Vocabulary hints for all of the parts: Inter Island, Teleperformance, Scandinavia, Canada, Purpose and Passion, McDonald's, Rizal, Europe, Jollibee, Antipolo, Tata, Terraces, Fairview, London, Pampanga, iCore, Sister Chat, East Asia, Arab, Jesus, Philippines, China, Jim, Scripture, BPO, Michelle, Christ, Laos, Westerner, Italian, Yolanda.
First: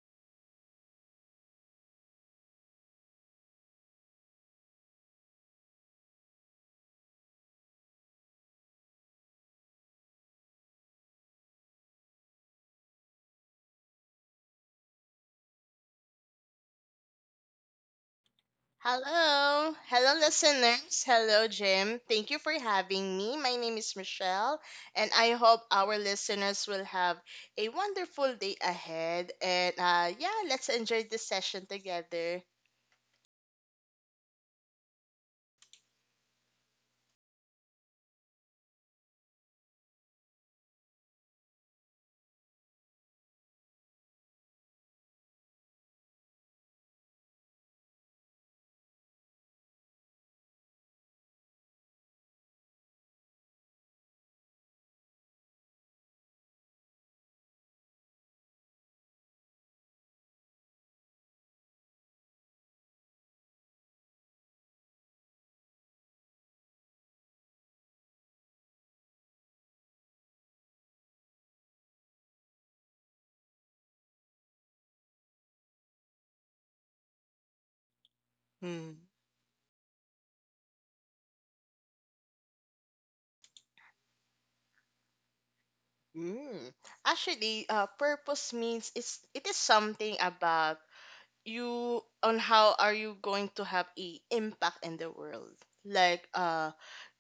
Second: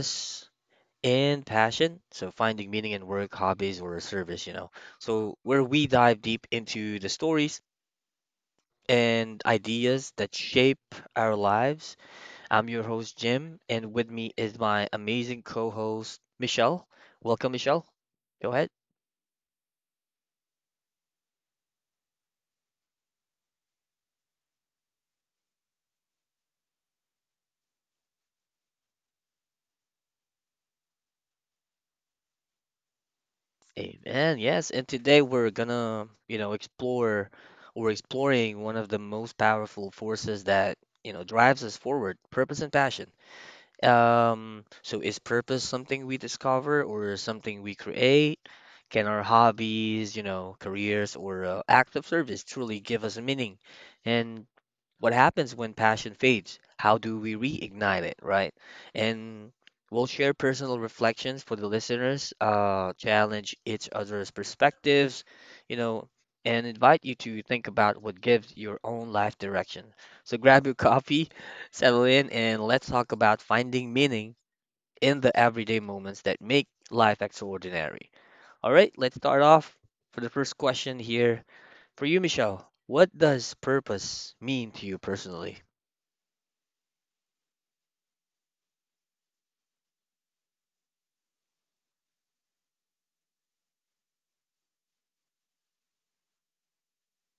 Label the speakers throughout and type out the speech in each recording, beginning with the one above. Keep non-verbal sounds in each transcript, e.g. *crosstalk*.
Speaker 1: Purpose and Passion. So, finding meaning in work, hobbies, or service, you know. So, where we dive deep into the stories and ideas that shape our lives. I'm your host, Jim, and with me is my amazing co host, Michelle. Welcome, Michelle. Go ahead.
Speaker 2: Hello. Hello, listeners. Hello, Jim. Thank you for having me. My name is Michelle, and I hope our listeners will have a wonderful day ahead. And yeah, let's enjoy this session together.
Speaker 1: Amen. Yes, and today we're gonna, you know, explore or exploring one of the most powerful forces that, you know, drives us forward, purpose and passion. So is purpose something we discover or something we create? Can our hobbies, you know, careers or act of service truly give us meaning? And what happens when passion fades? How do we reignite it, right? And we'll share personal reflections for the listeners, challenge each other's perspectives, you know, and invite you to think about what gives your own life direction. So grab your coffee, *laughs* settle in, and let's talk about finding meaning in the everyday moments that make life extraordinary. All right,
Speaker 2: Hmm.
Speaker 1: let's start off for the first question here for you, Michelle. What does purpose mean to you personally?
Speaker 2: Mm. Actually, purpose means it is something about you on how are you going to have a impact in the world like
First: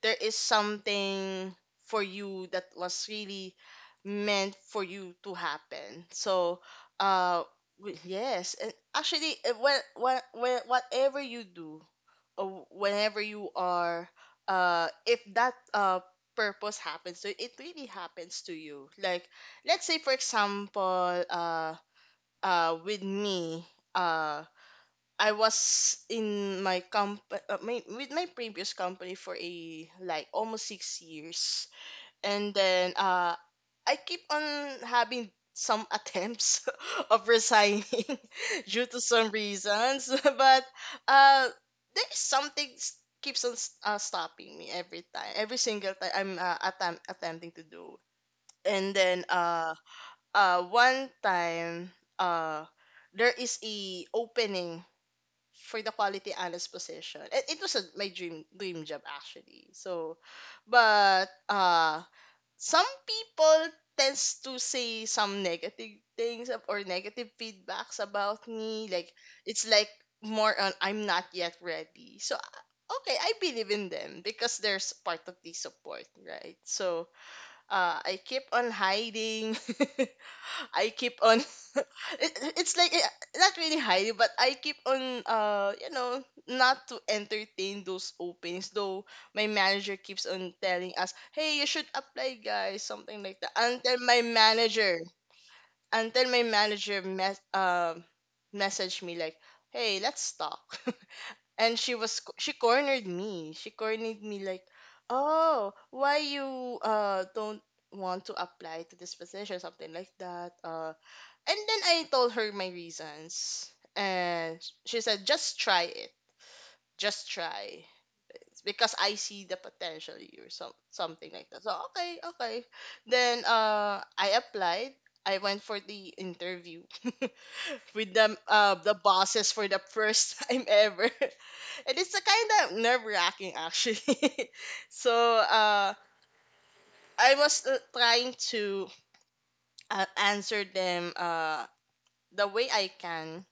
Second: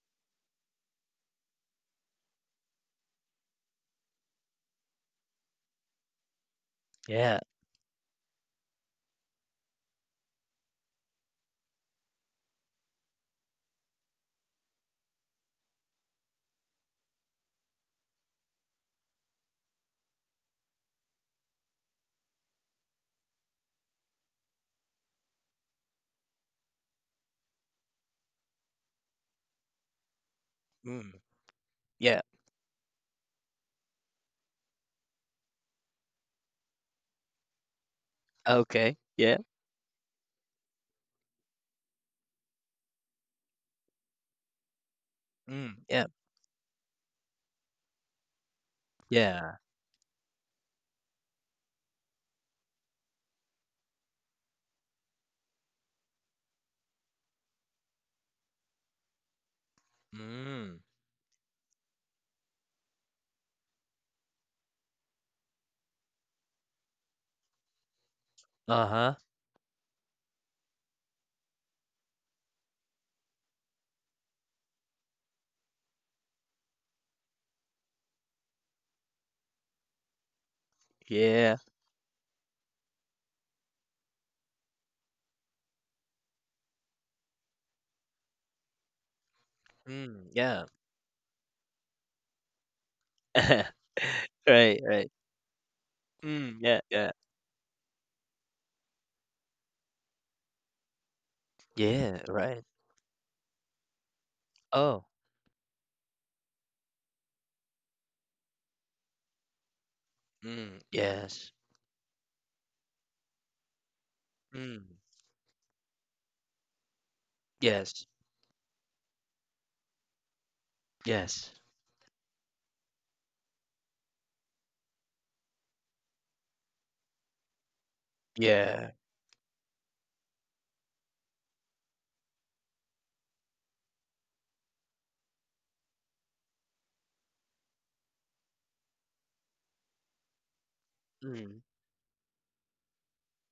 Speaker 2: there is something for you that was really meant for you to happen
Speaker 1: Yeah.
Speaker 2: uh yes, and actually when, when, whatever you do or whenever you are if that purpose happens to you, it really happens to you. Let's say for example with me uh I was in my company with my previous company for a like almost six
Speaker 1: Mm.
Speaker 2: years,
Speaker 1: Yeah.
Speaker 2: and then I keep on having some attempts *laughs* of resigning *laughs* due
Speaker 1: Okay.
Speaker 2: to some
Speaker 1: Yeah.
Speaker 2: reasons, *laughs* but uh, there's something stopping me every time, every
Speaker 1: Mm.
Speaker 2: single
Speaker 1: Yeah.
Speaker 2: time I'm attempting to do. And then
Speaker 1: Yeah.
Speaker 2: One time uh, there is a opening for the quality analyst position. It was a, my dream dream job actually. So,
Speaker 1: Mm.
Speaker 2: but uh, some people tends to say some negative things or negative feedbacks about me.
Speaker 1: Uh-huh.
Speaker 2: It's like more on I'm not yet ready. So okay, I believe in them because there's part of the support, right? So I keep on hiding. *laughs* I keep on *laughs*
Speaker 1: Yeah.
Speaker 2: it, it's like eh, not really highly, but I keep on you know, not to entertain those openings, though my manager
Speaker 1: Mm.
Speaker 2: keeps on
Speaker 1: Yeah.
Speaker 2: telling us, hey, you should apply guys, something like that,
Speaker 1: *laughs*
Speaker 2: until my
Speaker 1: Right, right.
Speaker 2: manager until my
Speaker 1: Mm. Yeah. Yeah.
Speaker 2: manager mes- uh, messaged me like, hey, let's talk. *laughs* And
Speaker 1: Yeah. Right.
Speaker 2: she cornered me, she cornered me like,
Speaker 1: Oh.
Speaker 2: oh, why you don't want to apply to this position, something like that
Speaker 1: Mm. Yeah. Yes.
Speaker 2: And then I told her my reasons. And
Speaker 1: Mm.
Speaker 2: she said, just try it. Just try.
Speaker 1: Yes.
Speaker 2: Because I see the potential in you here, some, something
Speaker 1: Yes.
Speaker 2: like that. So, okay, okay. Then I applied. I went for the interview *laughs* with
Speaker 1: Yeah.
Speaker 2: the bosses for the first *laughs* time ever. *laughs* And it's a kind of nerve wracking, actually. *laughs* so, uh, I was trying to answer them
Speaker 1: Mm.
Speaker 2: the way I can,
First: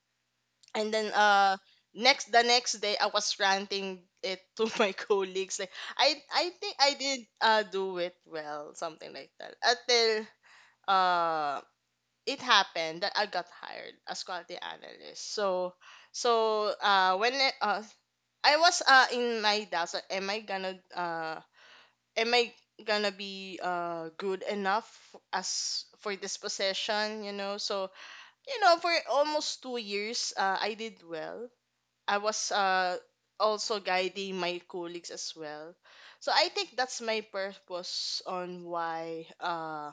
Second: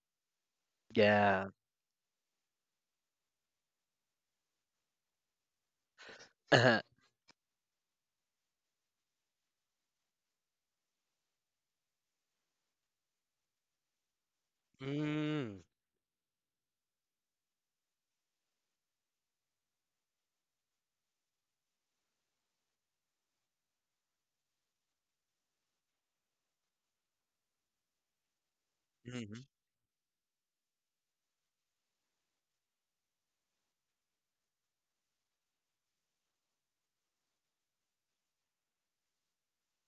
Speaker 2: and then
Speaker 1: Yeah.
Speaker 2: uh next the next day I was ranting it to *laughs* my colleagues like, I think
Speaker 1: *laughs*
Speaker 2: I did do it well, something like that, until uh it happened that I got hired as quality analyst.
Speaker 1: Mm.
Speaker 2: So uh when I, uh I was in my doubts like, am I gonna be good enough as for this position, you know. So you know, for
Speaker 1: Mm.
Speaker 2: almost 2 years I did well. I was also guiding my colleagues as well. So I think that's my purpose on why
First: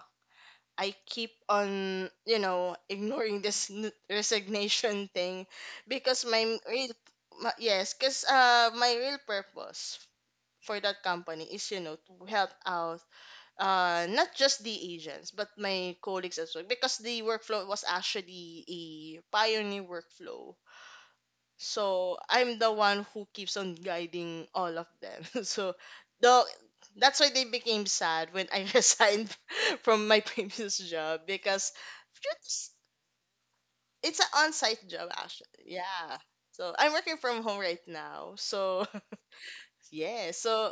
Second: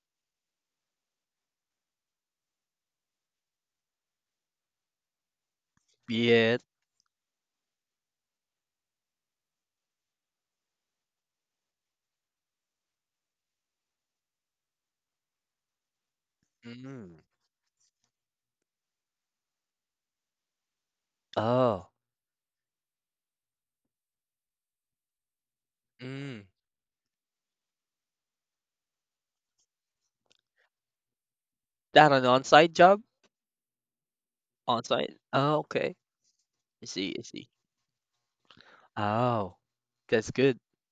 Speaker 2: I keep on, you know, *laughs* ignoring this resignation thing, because my
Speaker 1: Yeah.
Speaker 2: m- real, my, yes, because my real purpose for that company is, you know, to help out not just the agents, but my colleagues as well, because
Speaker 1: Mm.
Speaker 2: the workflow was actually a pioneer workflow,
Speaker 1: Oh.
Speaker 2: so I'm the one who keeps on guiding all of them. *laughs* So the
Speaker 1: Mm.
Speaker 2: that's why they became sad when I *laughs* resigned from my previous job, because
Speaker 1: That an
Speaker 2: it's
Speaker 1: on-site job?
Speaker 2: it's an on-site job
Speaker 1: On-site?
Speaker 2: actually.
Speaker 1: Oh, okay.
Speaker 2: Yeah. So
Speaker 1: I
Speaker 2: I'm
Speaker 1: see.
Speaker 2: working
Speaker 1: I
Speaker 2: from
Speaker 1: see.
Speaker 2: home right now. So
Speaker 1: Oh, that's
Speaker 2: yeah,
Speaker 1: good.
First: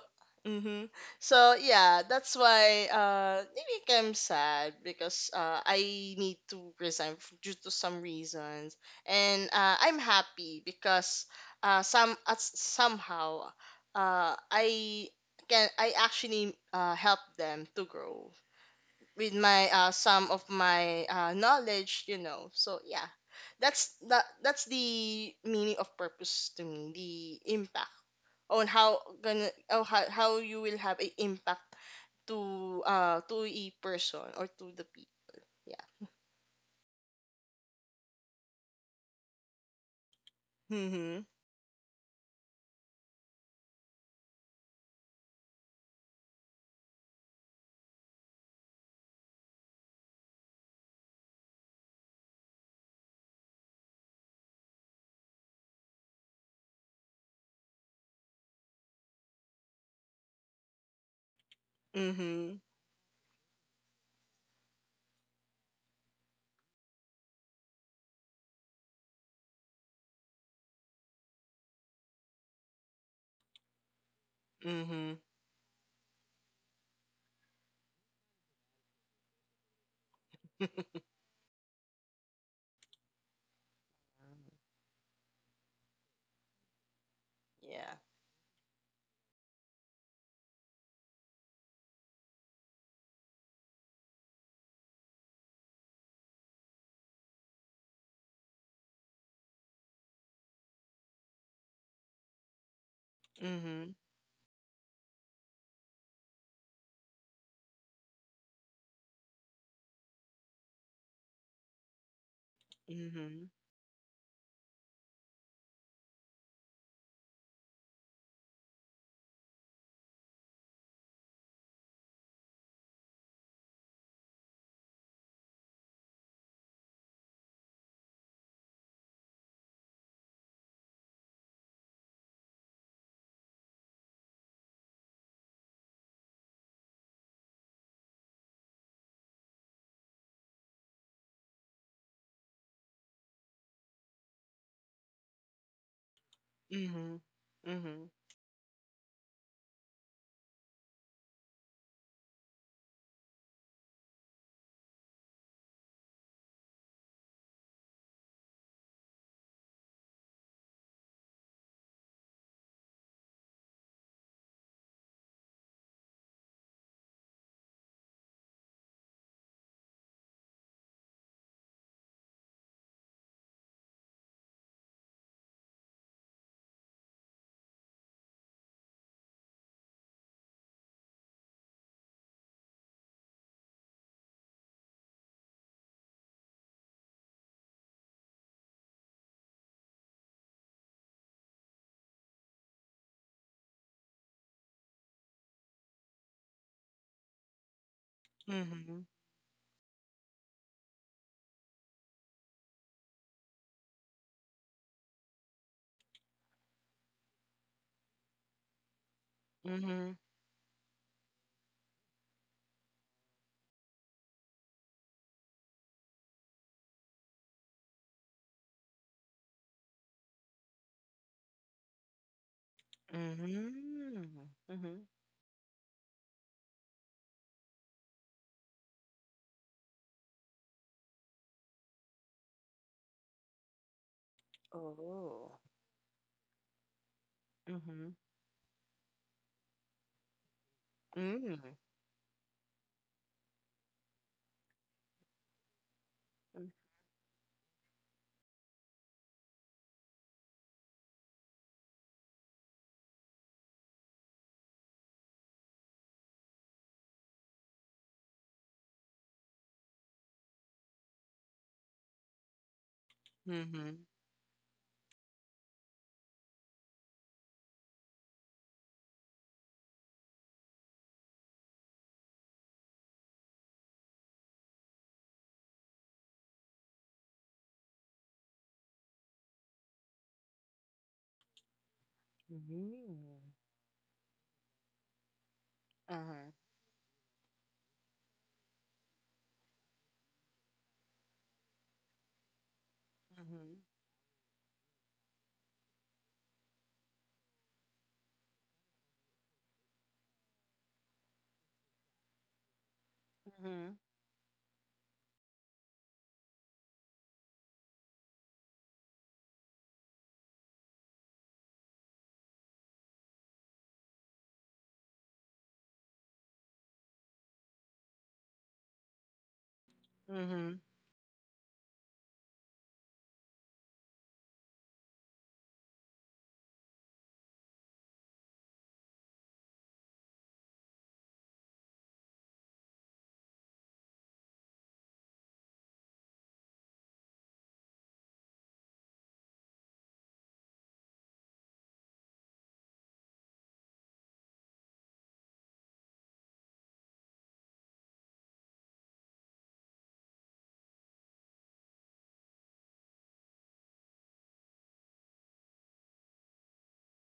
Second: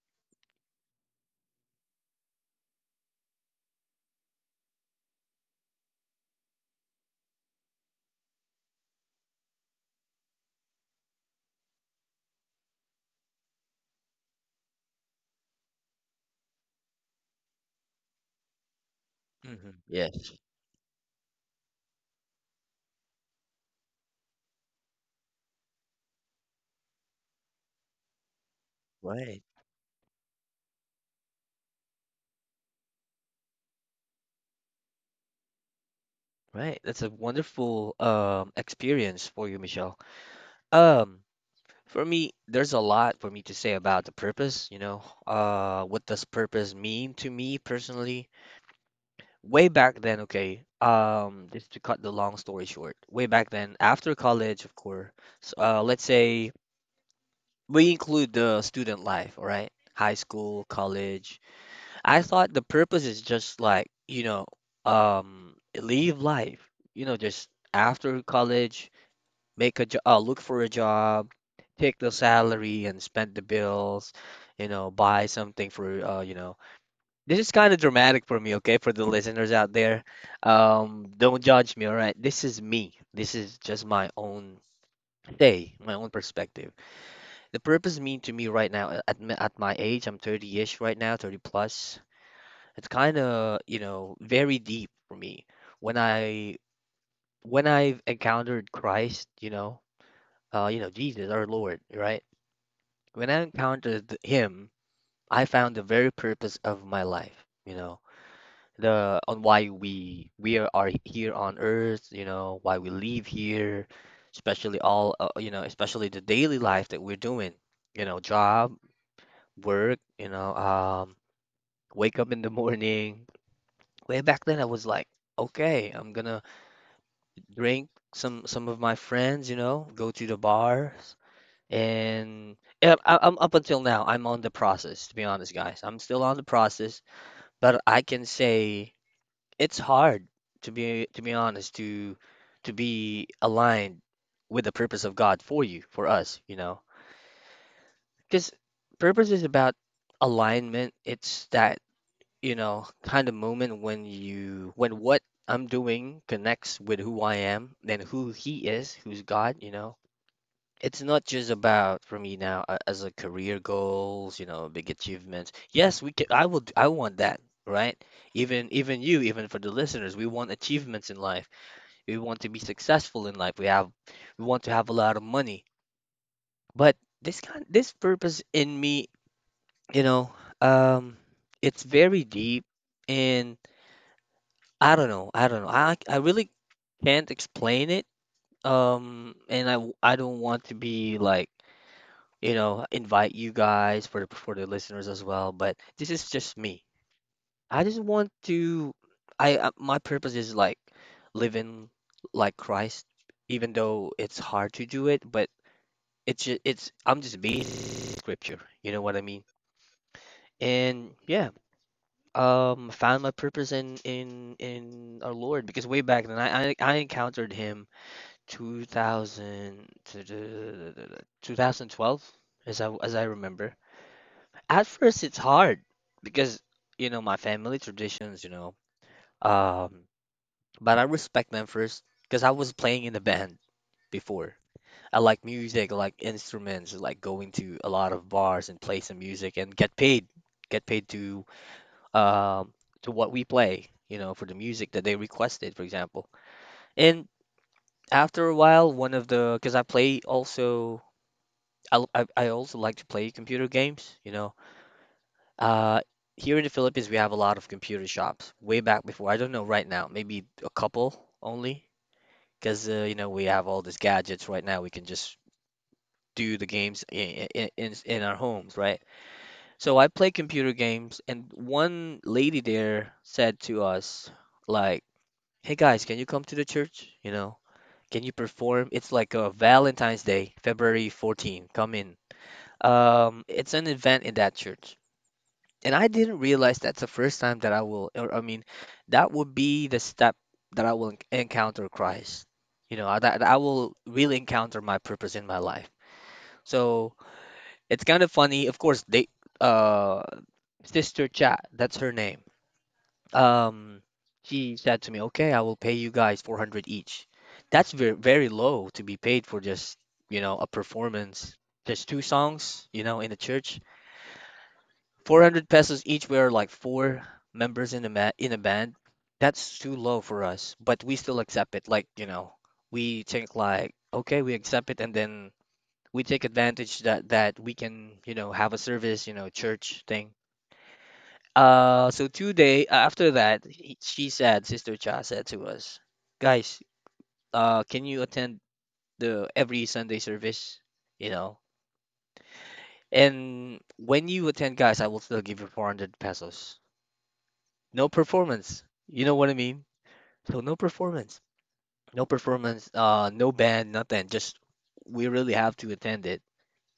Speaker 2: mhm. So yeah, that's why maybe I'm sad because I need to resign due to some reasons, and I'm happy because somehow uh I I actually help them to grow with my
Speaker 1: Mhm.
Speaker 2: some of
Speaker 1: Yes,
Speaker 2: my knowledge, you know. So yeah. That's that's the meaning of purpose to me, the impact on how gonna
Speaker 1: right,
Speaker 2: oh, how you will have an impact to a person or to the people, yeah.
Speaker 1: right. That's a wonderful experience for you, Michelle.
Speaker 2: Mhm.
Speaker 1: Um, for me, there's a lot for me to say about the purpose, you know. What does purpose mean to me personally? Way back then, okay. Just to cut the long story short, way back then, after college, of course, let's say we include the student life, all right? High school, college, I
Speaker 2: Mhm.
Speaker 1: thought the purpose is just like, you know, um, live life, you know, just after college, make a job, look for a job, take the salary and spend the bills, you know,
Speaker 2: Mhm.
Speaker 1: buy something for, you know. This is kind of dramatic for me, okay, for the listeners out there. Don't judge me, all right? This is me. This is just my own day, my own perspective. The
Speaker 2: Yeah.
Speaker 1: purpose mean to me right now at, at my age, I'm 30-ish right now, 30 plus. It's kind of, you know, very deep for me. When I when I've encountered Christ, you know, Jesus, our Lord, right? When I
Speaker 2: Mhm.
Speaker 1: encountered him, I found the very purpose of my life, you know, the on why we are here on earth, you know, why we live
Speaker 2: Mhm.
Speaker 1: here, especially all, you know, especially the daily life that we're doing, you know, job, work, you know, wake up in the morning. Way back then, I was like, okay, I'm gonna drink some of my friends, you know, go to the bars. And yeah, I'm up until now, I'm on the process, to be honest, guys. I'm still on the process, but I can say it's hard to be honest, to be aligned with the purpose of God for you, for us, you know.
Speaker 2: Mhm. Mhm.
Speaker 1: Because purpose is about alignment. It's that, you know, kind of moment when you when what I'm doing connects with who I am, then who he is, who's God, you know it's not just about for me now as a career goals, you know, big achievements. Yes, we can. I would. I want that, right? Even you, even for the listeners, we want achievements in life. We want to be successful in life. We want to have a lot of money. But this kind, this purpose in me, you know, um, it's very deep, and I don't know. I don't know. I really can't explain it. I don't want to be like you know, invite you guys for the listeners as well. But this is just me. I just want
Speaker 2: Mhm.
Speaker 1: to. I My purpose is like living like Christ, even though it's hard to do it. But it's I'm just based in Scripture. You know what I mean?
Speaker 2: Mhm.
Speaker 1: And yeah, found my purpose in our Lord because way back then I encountered Him 2000 2012 as I remember.
Speaker 2: Mhm. Mhm.
Speaker 1: At first, it's hard because, you know, my family traditions, you know, um, but I respect them first because I was playing in the band before. I
Speaker 2: Oh.
Speaker 1: like music, I like instruments, I like going to a
Speaker 2: Mhm.
Speaker 1: lot of bars and play some music and get paid, get paid to
Speaker 2: Mm.
Speaker 1: um to what we play, you know, for the music that they requested, for example. And after a while, one of the because I play also I also like to play computer games, you know. Uh, here in the Philippines, we have a lot of computer shops. Way back before, I don't know right now, maybe a couple only, because you know we have all
Speaker 2: Mhm.
Speaker 1: these gadgets right now. We can just do the games in our homes, right? So I play computer games, and one lady there said to us, like, "Hey guys, can you come to the church? You know, can you perform? It's like a Valentine's Day, February 14. Come in."
Speaker 2: Mhm.
Speaker 1: It's an event in that church, and I
Speaker 2: Uh-huh.
Speaker 1: didn't realize that's the first time that I will, or I mean, that would be the step that I will encounter Christ. You know, that I
Speaker 2: Mhm.
Speaker 1: will really encounter my purpose in my life. So it's kind of funny. Of course, they, uh, Sister Chat, that's her name. Um, she said to me, "Okay, I will pay you guys 400 each." That's very low to be paid for just, you know, a performance, just two songs, you know, in the church. 400 pesos each. We are like four members in the in a band. That's too low for
Speaker 2: Mhm.
Speaker 1: us, but we still accept it. Like, you know, we think like, okay, we accept it, and then we take advantage that we can, you know, have a service, you know, church thing. So 2 day after that, she said, Sister Cha said to us, guys, can you attend the every Sunday service? You know, and when you attend, guys, I will still give you 400 pesos. No performance. You know what I mean? So no performance, no performance, no band, nothing. Just we really have to attend it.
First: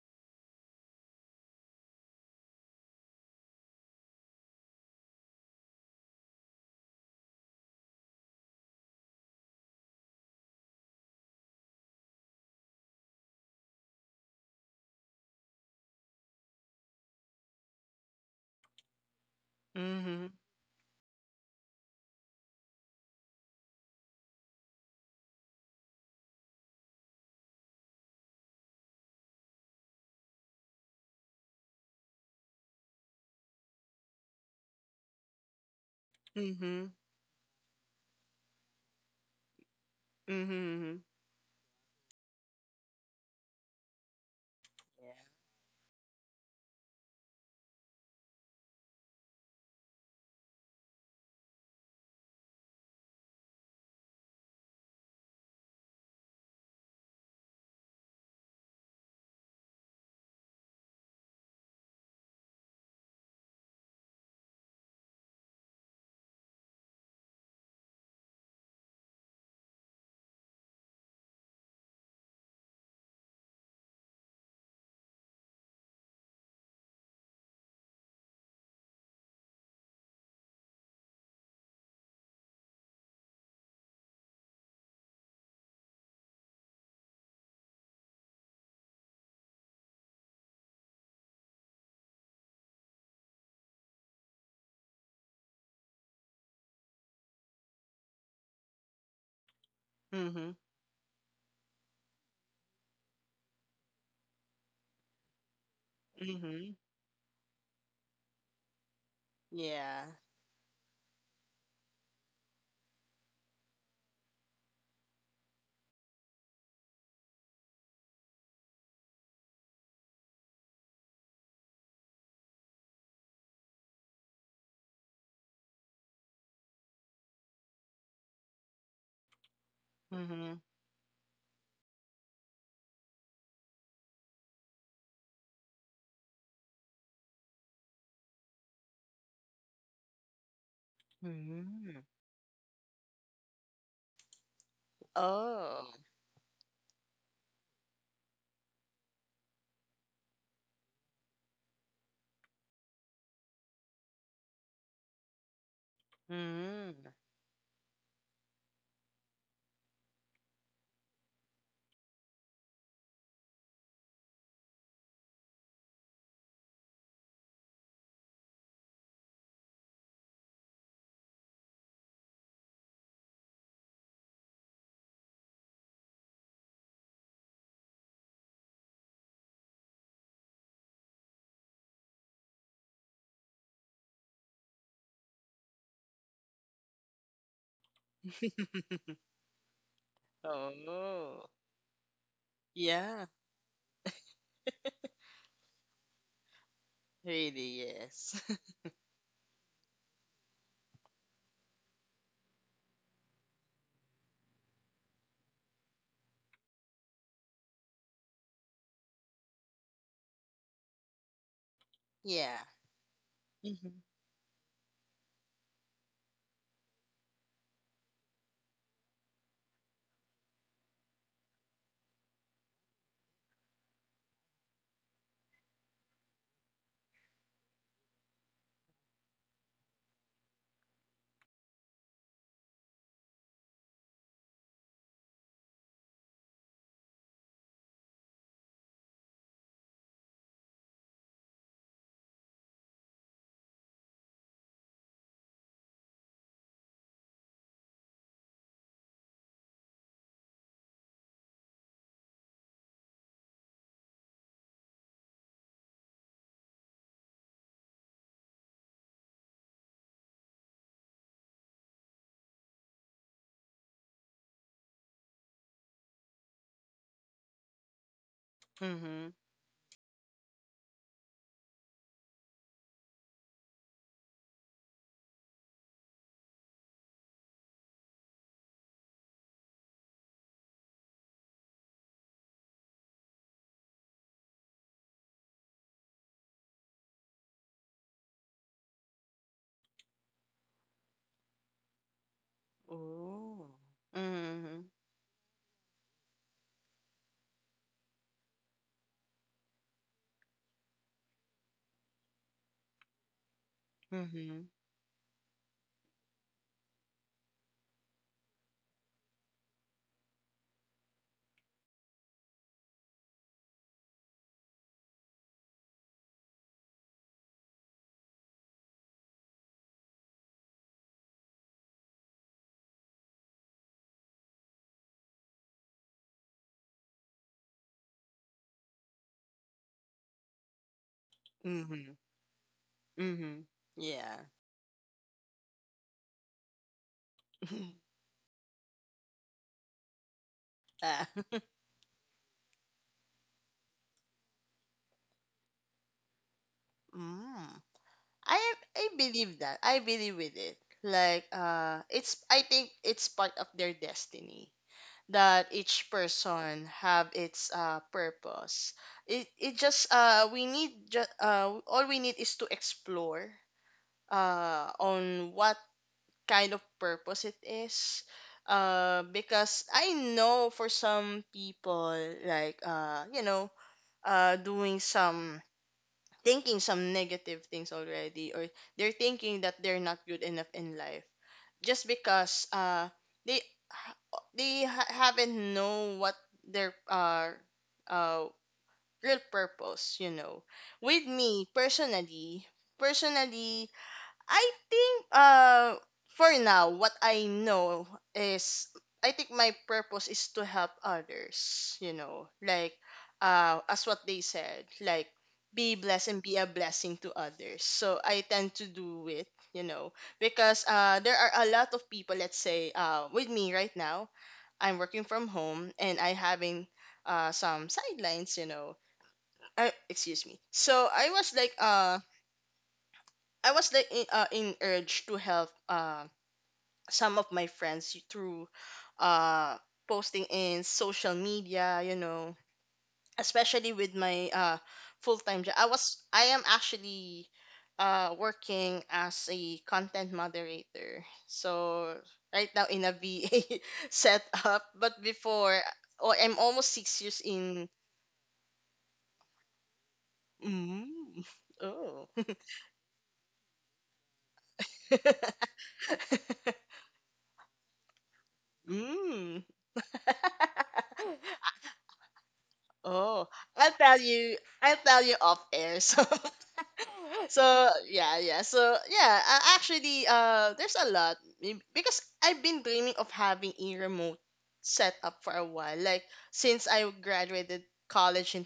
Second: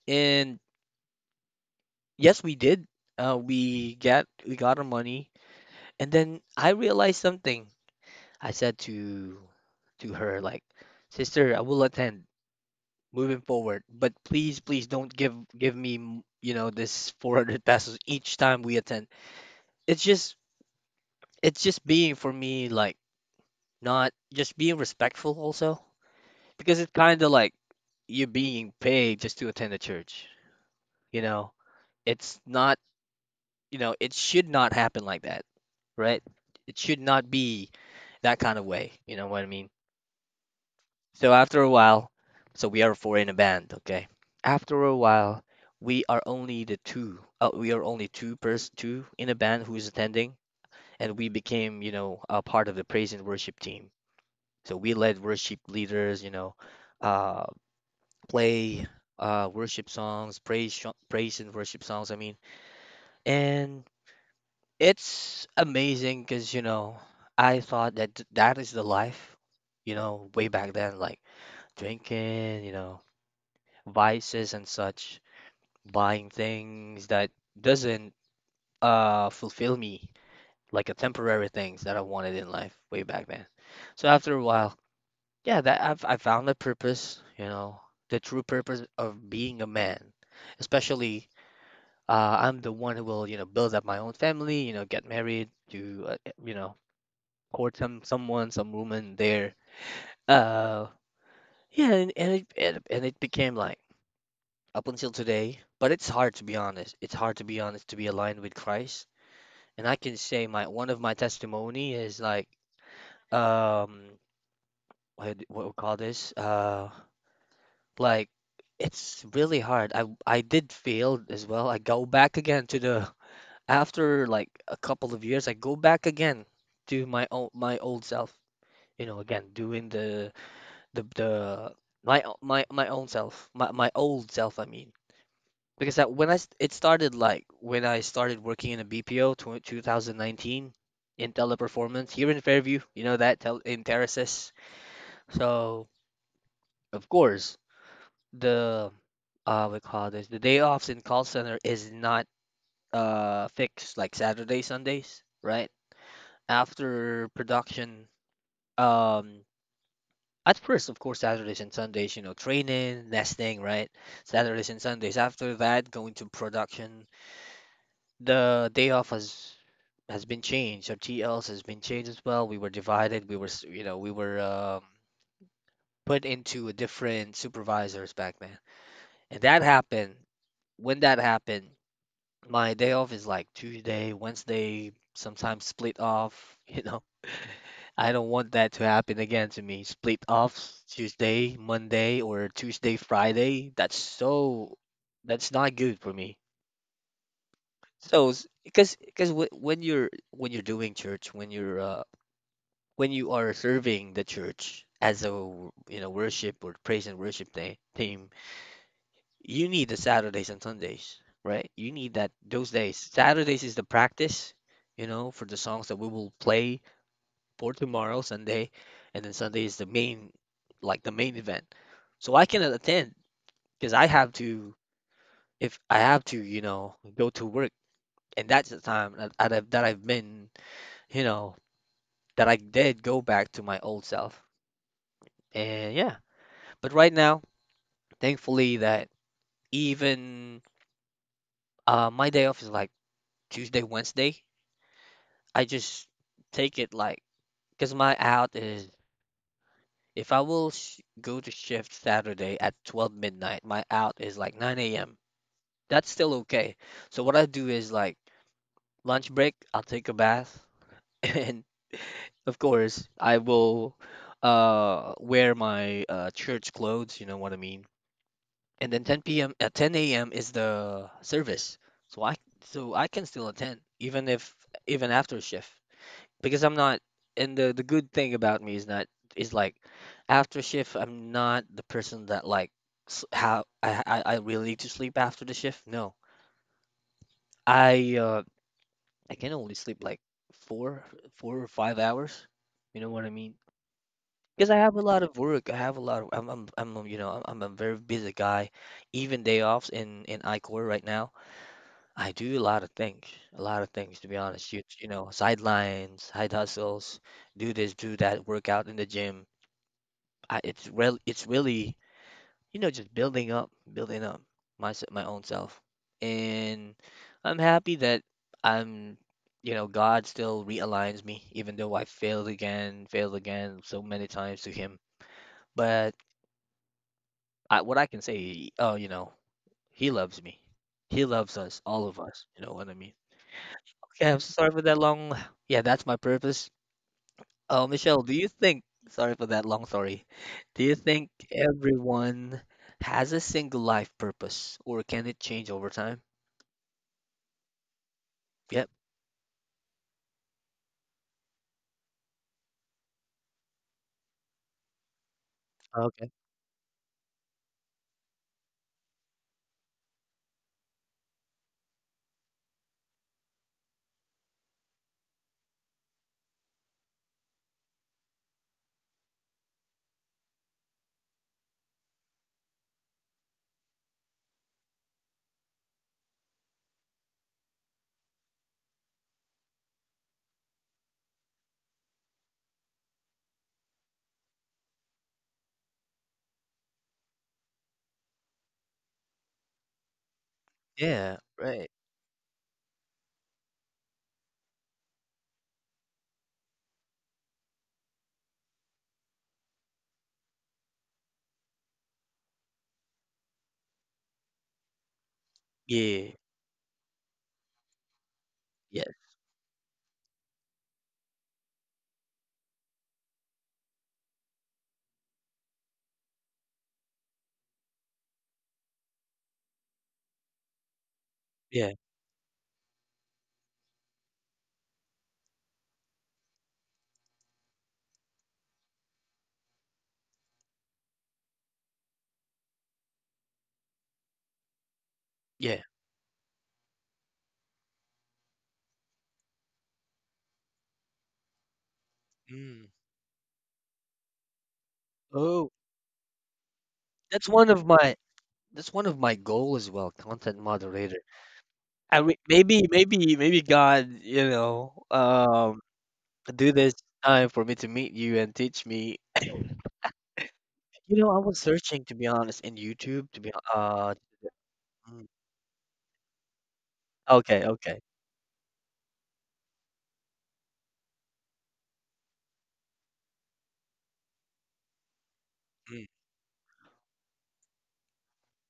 Speaker 1: And yes, we did. We got our money, and then I realized something. I said to her like, "Sister, I will attend moving forward, but please, please don't give me you know this 400 pesos each time we attend. It's
Speaker 2: Mhm.
Speaker 1: just it's just being for me like not just being respectful also because it's kind of like you're being paid just to attend the church. You know, it's not, you know, it should not happen like that, right? It
Speaker 2: Mhm.
Speaker 1: should not be that kind of way. You know what I mean?
Speaker 2: Mhm.
Speaker 1: So after a while, so we are four in a band, okay? After a while, we are only the two. We are only two in a band who is attending, and we became, you know, a part of the praise and worship team. So we led worship leaders, you know, uh, play worship songs, praise and worship songs. I mean, and it's amazing because you know I thought that that is the life, you know, way back then, like drinking, you know, vices and such, buying things that doesn't fulfill me, like a temporary things that I wanted in life way back then. So after a while, yeah, that I've I found the purpose, you know, the true purpose of being a man, especially I'm the one who will, you know, build up my own family, you know, get married, to, you know, court someone, some woman there.
Speaker 2: Mhm.
Speaker 1: Uh, yeah, it and it became like up until today. But it's
Speaker 2: Mhm.
Speaker 1: hard to be
Speaker 2: Mhm.
Speaker 1: honest. It's hard to be honest to be aligned with Christ. And I
Speaker 2: Yeah.
Speaker 1: can say my one of my testimony is like, um, what what we call this? Like it's really hard. I did fail as well. I go back again to the after like a couple of years, I go back again to my old self. You know, again doing
Speaker 2: Mhm.
Speaker 1: the my own self, my old self. I mean, because that when it started like when I started working in a BPO tw 2019 in
Speaker 2: Mm.
Speaker 1: teleperformance here in Fairview. You know that tel in Terraces.
Speaker 2: Oh.
Speaker 1: So, of course, the we call this the day offs in call center is not fixed, like Saturday, Sundays, right?
Speaker 2: Mm.
Speaker 1: After production, um at first, of course, Saturdays and Sundays, training, nesting, right? Saturdays and Sundays. After that, going to production, the day off has been changed. Our TLs has been changed as well. We were divided. We were s- you know we were um, put into a different supervisors back then. And that happened when that happened, my day off is like Tuesday, Wednesday, sometimes split off, *laughs* . I don't want that to happen again to me. Split offs
Speaker 2: Oh.
Speaker 1: Tuesday, Monday, or Tuesday,
Speaker 2: Yeah.
Speaker 1: Friday. That's not good for me.
Speaker 2: Really,
Speaker 1: So,
Speaker 2: yes. *laughs*
Speaker 1: because when you're doing church, when you're when you are serving the church as a worship or praise and worship day, team, you need the Saturdays and Sundays, right? You need that
Speaker 2: Yeah.
Speaker 1: those days. Saturdays is the
Speaker 2: Mhm.
Speaker 1: practice, for the songs that we will play for tomorrow, Sunday, and then Sunday is the main, like the main event. So I cannot attend because I have to, if I have to, go to work, and that's the time that that I've been, you know, that I did go back to my old self. And, yeah, but right now, thankfully that even, my day off is like Tuesday, Wednesday, I just take it like, because my out is, if I will sh go to shift Saturday at 12 midnight, my out is like 9 a.m. That's still okay. So what I do is like lunch break, I'll take a bath, *laughs* and of course I will wear my church clothes, you know what I mean? And then 10
Speaker 2: Mhm.
Speaker 1: p.m. at 10 a.m. is the service. So I can still attend, even if even after shift, because I'm not. And the good thing about me is not, is like, after shift, I'm not the person that, like, how I really need to sleep after the shift. No, I uh I can only sleep like four 4 or 5 hours. You know what I mean?
Speaker 2: Oh.
Speaker 1: Because I have
Speaker 2: Mhm.
Speaker 1: a lot of work. I have a lot of I'm you know I'm a very busy guy. Even day offs in iCore right now, I do a lot of things, a lot of things, to be honest.
Speaker 2: Mhm.
Speaker 1: Sidelines, side hustles, do this, do that, workout in the gym. It's really, just building up my own self. And I'm happy that I'm God still realigns me, even though I failed again, failed again, so many times to him. But what I can say, oh, he loves me, he loves us, all of
Speaker 2: Mhm.
Speaker 1: us, you know what I mean?
Speaker 2: Mhm.
Speaker 1: Okay, I'm so
Speaker 2: Yeah.
Speaker 1: sorry for that long. Yeah, that's my purpose. Oh, Michelle, do you think, sorry for that long story, do you think
Speaker 2: Uh, *laughs*
Speaker 1: everyone has a single life purpose or can it change over time?
Speaker 2: mm. I
Speaker 1: Yep.
Speaker 2: I believe that. I believe with it. Like it's I think it's part of their destiny, that each
Speaker 1: Okay.
Speaker 2: person have its purpose. It just we need just All we need is to explore on what kind of purpose it is, because I know for some people like uh, you know doing some, thinking some negative things already, or they're thinking that they're not good enough in life just because they haven't know what their uh real purpose, you know.
Speaker 1: Yeah,
Speaker 2: With me
Speaker 1: right.
Speaker 2: personally Personally, I think for now what I know is, I think my purpose is to help others, you know, like as what they said, like be
Speaker 1: Yeah.
Speaker 2: blessed and be a blessing to others. So I tend
Speaker 1: Yeah.
Speaker 2: to do it, you know, because there are a lot of people, let's say, with me right now, I'm working from home and I having some sidelines, you know. Excuse me. So
Speaker 1: Yeah.
Speaker 2: I was like in urge to help some of my friends through uh, posting in social media, you know, especially with my full
Speaker 1: Yeah.
Speaker 2: time job. I am actually working as a content moderator. So
Speaker 1: Mm.
Speaker 2: right now in a VA *laughs* setup, but
Speaker 1: Oh,
Speaker 2: before, oh, I'm almost six
Speaker 1: that's
Speaker 2: years
Speaker 1: one of
Speaker 2: in.
Speaker 1: my that's one of my goal as well, content moderator.
Speaker 2: Mm,
Speaker 1: I re
Speaker 2: oh.
Speaker 1: maybe maybe maybe God,
Speaker 2: *laughs*
Speaker 1: do this time for me to meet you and teach me.
Speaker 2: mm.
Speaker 1: You know, I was
Speaker 2: *laughs*
Speaker 1: searching, to be honest, in YouTube to be,
Speaker 2: Oh, I'll tell you.
Speaker 1: mm,
Speaker 2: I'll tell you off air. So, *laughs*
Speaker 1: okay, okay.
Speaker 2: actually, there's a lot m- because I've been dreaming of having a remote setup for a
Speaker 1: Mm,
Speaker 2: while. Like since I graduated college in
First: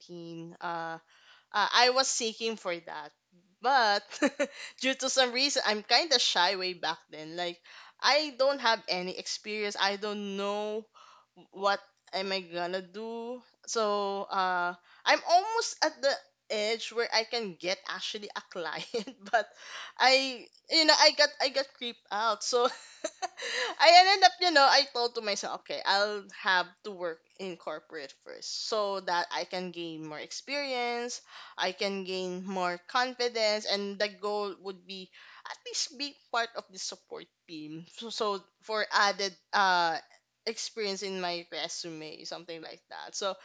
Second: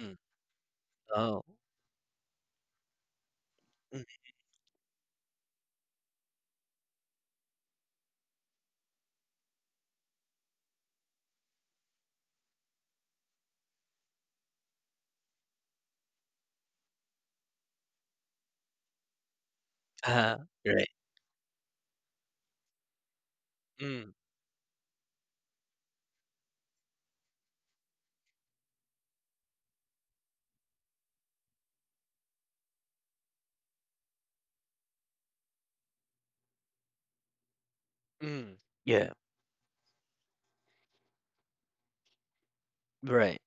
Speaker 1: mm. Oh.
Speaker 2: I was seeking for that.
Speaker 1: Mm.
Speaker 2: But *laughs* due to some reason, I'm kind of shy way back then. Like, I don't have any experience. I don't know what am I gonna do. So, I'm almost at the edge where I can get actually a client, *laughs* but
Speaker 1: uh
Speaker 2: I,
Speaker 1: Right.
Speaker 2: you know, I got creeped out. So, *laughs* I
Speaker 1: Mm,
Speaker 2: ended up, you know, I told to myself, okay, I'll have to work in corporate first so that I can gain more experience, I can gain more confidence, and the goal would be at least be part of the support team. So, so
Speaker 1: mm,
Speaker 2: for
Speaker 1: yeah.
Speaker 2: added experience in my resume, something like that. So,
Speaker 1: Right.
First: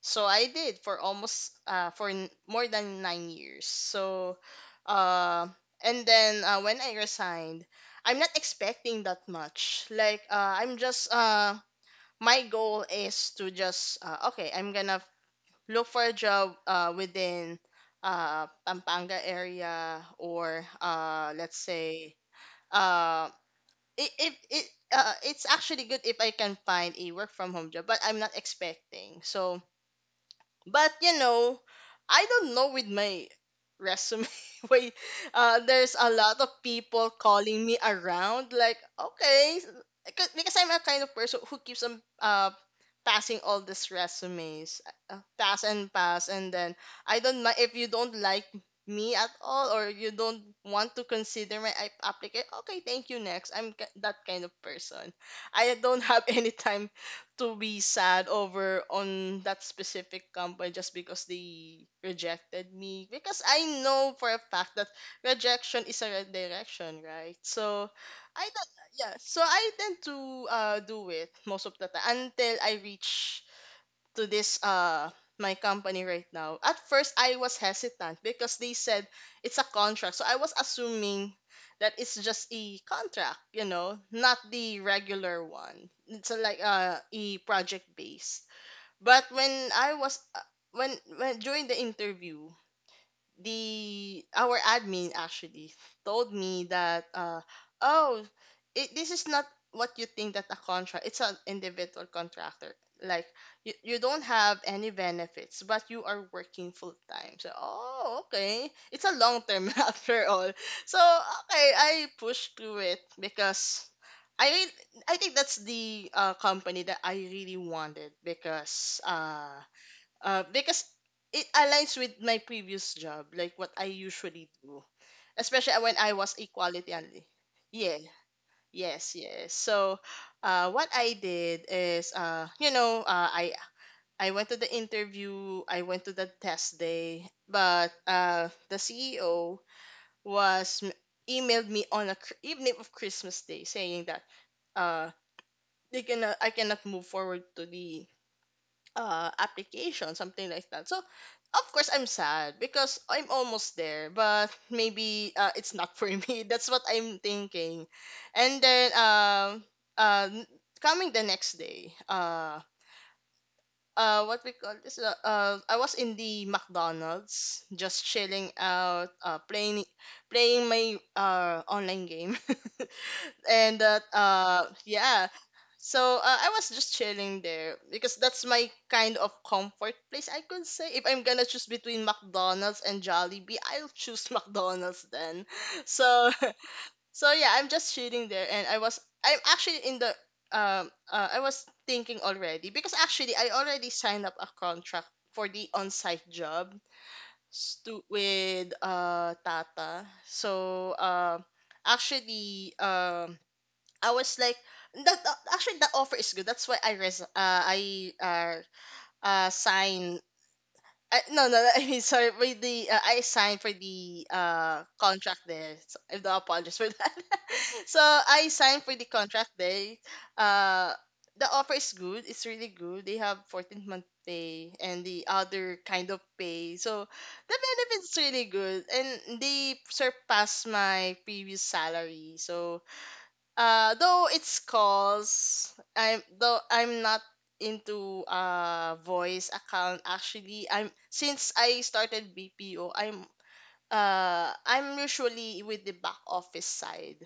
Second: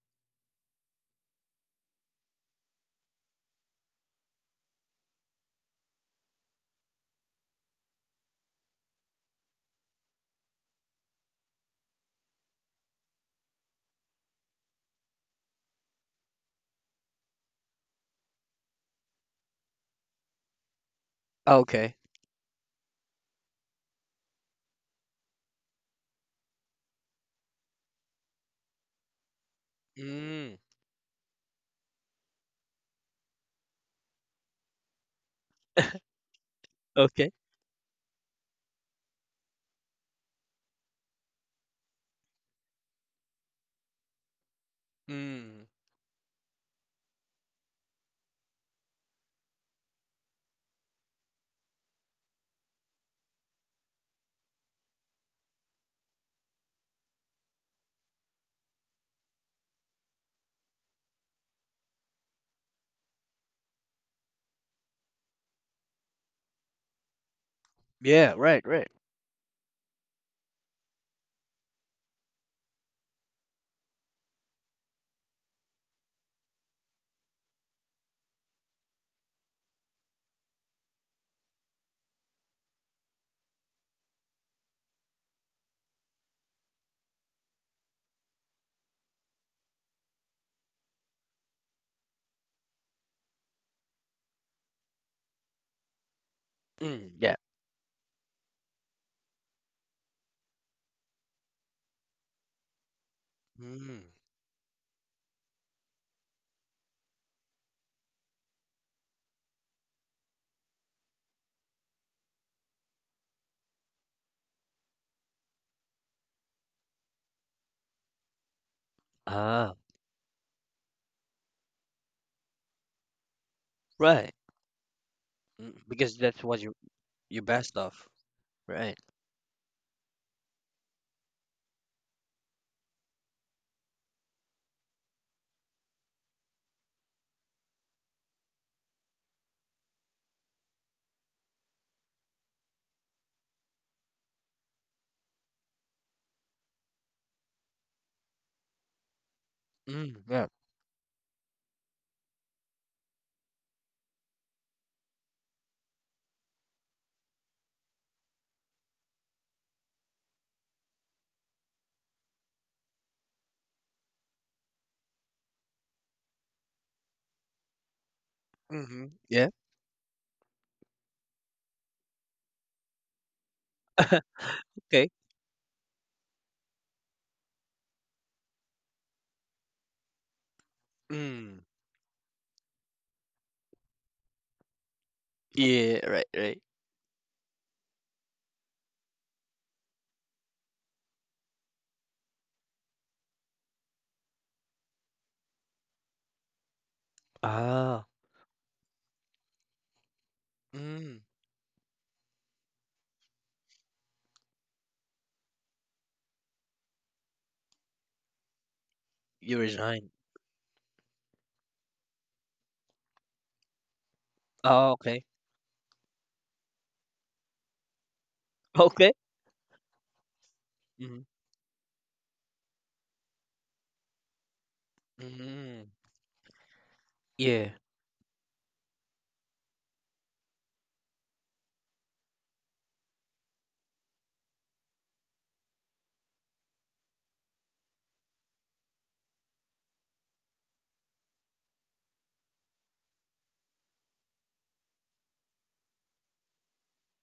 Speaker 2: so I did for almost more than 9 years. So, uh, and then when I resigned, I'm not expecting that much. Like, I'm just My goal is to just okay, I'm gonna look for a job within Pampanga area, or let's
Speaker 1: Okay.
Speaker 2: say uh, it, it, it, it's actually good if I can find a work from home job, but I'm not expecting. So
Speaker 1: Mm,
Speaker 2: but you know, I don't know, with my resume *laughs* way there's a lot of
Speaker 1: okay.
Speaker 2: people calling me around like okay, because I'm a kind of person who keeps on passing all these resumes, pass
Speaker 1: Mm,
Speaker 2: and pass. And then I don't mind if you don't like me at all, or you don't want to consider my application. Okay, thank you, next. That kind of person. I don't have *laughs* any time to be sad over on that specific company just because they rejected me, because I know for a fact that rejection is a redirection, right? So
Speaker 1: yeah.
Speaker 2: I
Speaker 1: Right.
Speaker 2: don't,
Speaker 1: Right.
Speaker 2: yeah, so I tend to do it most of the time until I reach to this my company right now. At first I was hesitant because they said it's a contract. So I was assuming that it's just a contract, you know, not the regular one. It's a, a project based. But when I was when when during the interview, the our admin actually told me that
Speaker 1: Mm, yeah.
Speaker 2: oh, this is not what you think that a contract, it's an individual contractor, like
Speaker 1: Mm,
Speaker 2: you don't have any benefits but you are working full time. So oh, okay, it's a long term *laughs* after all. So okay, I pushed through it because I really, I think that's the company that I really wanted,
Speaker 1: ah.
Speaker 2: because it aligns with my previous job, like what I
Speaker 1: Right.
Speaker 2: usually do,
Speaker 1: Mm,
Speaker 2: especially when I
Speaker 1: because
Speaker 2: was
Speaker 1: that's what you
Speaker 2: equality only.
Speaker 1: you best of.
Speaker 2: Yeah,
Speaker 1: Right.
Speaker 2: yes, yes. So what I did is, I went to the interview, I went to the test day, but the CEO was m- emailed me on evening of Christmas Day saying that uh, they cannot, I cannot move forward to the application,
Speaker 1: Mm,
Speaker 2: something
Speaker 1: yeah.
Speaker 2: like that. So, of course, I'm sad because I'm almost there, but maybe it's not for *laughs* me. That's what I'm thinking. And then, um, uh, n- Coming the next day, what we call this, I was in the McDonald's, just chilling out,
Speaker 1: Mm-hmm,
Speaker 2: uh,
Speaker 1: yeah.
Speaker 2: playing, playing my online game. *laughs* And that
Speaker 1: Okay.
Speaker 2: yeah. So I was just chilling there because that's my kind of comfort place, I could say. If I'm gonna choose
Speaker 1: Mm,
Speaker 2: between McDonald's and Jollibee, I'll choose *laughs* McDonald's then.
Speaker 1: yeah. Right.
Speaker 2: So
Speaker 1: Right.
Speaker 2: *laughs* so yeah, I'm just chilling there and I was I'm actually in the I was thinking already, because actually I already signed up a contract for the on-site job
Speaker 1: Ah.
Speaker 2: with Tata. so
Speaker 1: Mm,
Speaker 2: uh actually um I was like that actually that offer is good. That's why I res- I
Speaker 1: you resign.
Speaker 2: sign I, no, *laughs* I mean, sorry for the I signed for the
Speaker 1: Oh. Okay.
Speaker 2: contract there. So, I do apologize for that. *laughs* So I signed for the
Speaker 1: Okay.
Speaker 2: contract there. Uh
Speaker 1: Hmm.
Speaker 2: the offer is good. It's really good. They have 14-month pay and the other
Speaker 1: Mm,
Speaker 2: kind of pay. So the
Speaker 1: yeah.
Speaker 2: benefits really good and they surpass my previous salary. So though it's calls, I'm not into voice account actually. I'm Since I started BPO, I'm usually with the back office side.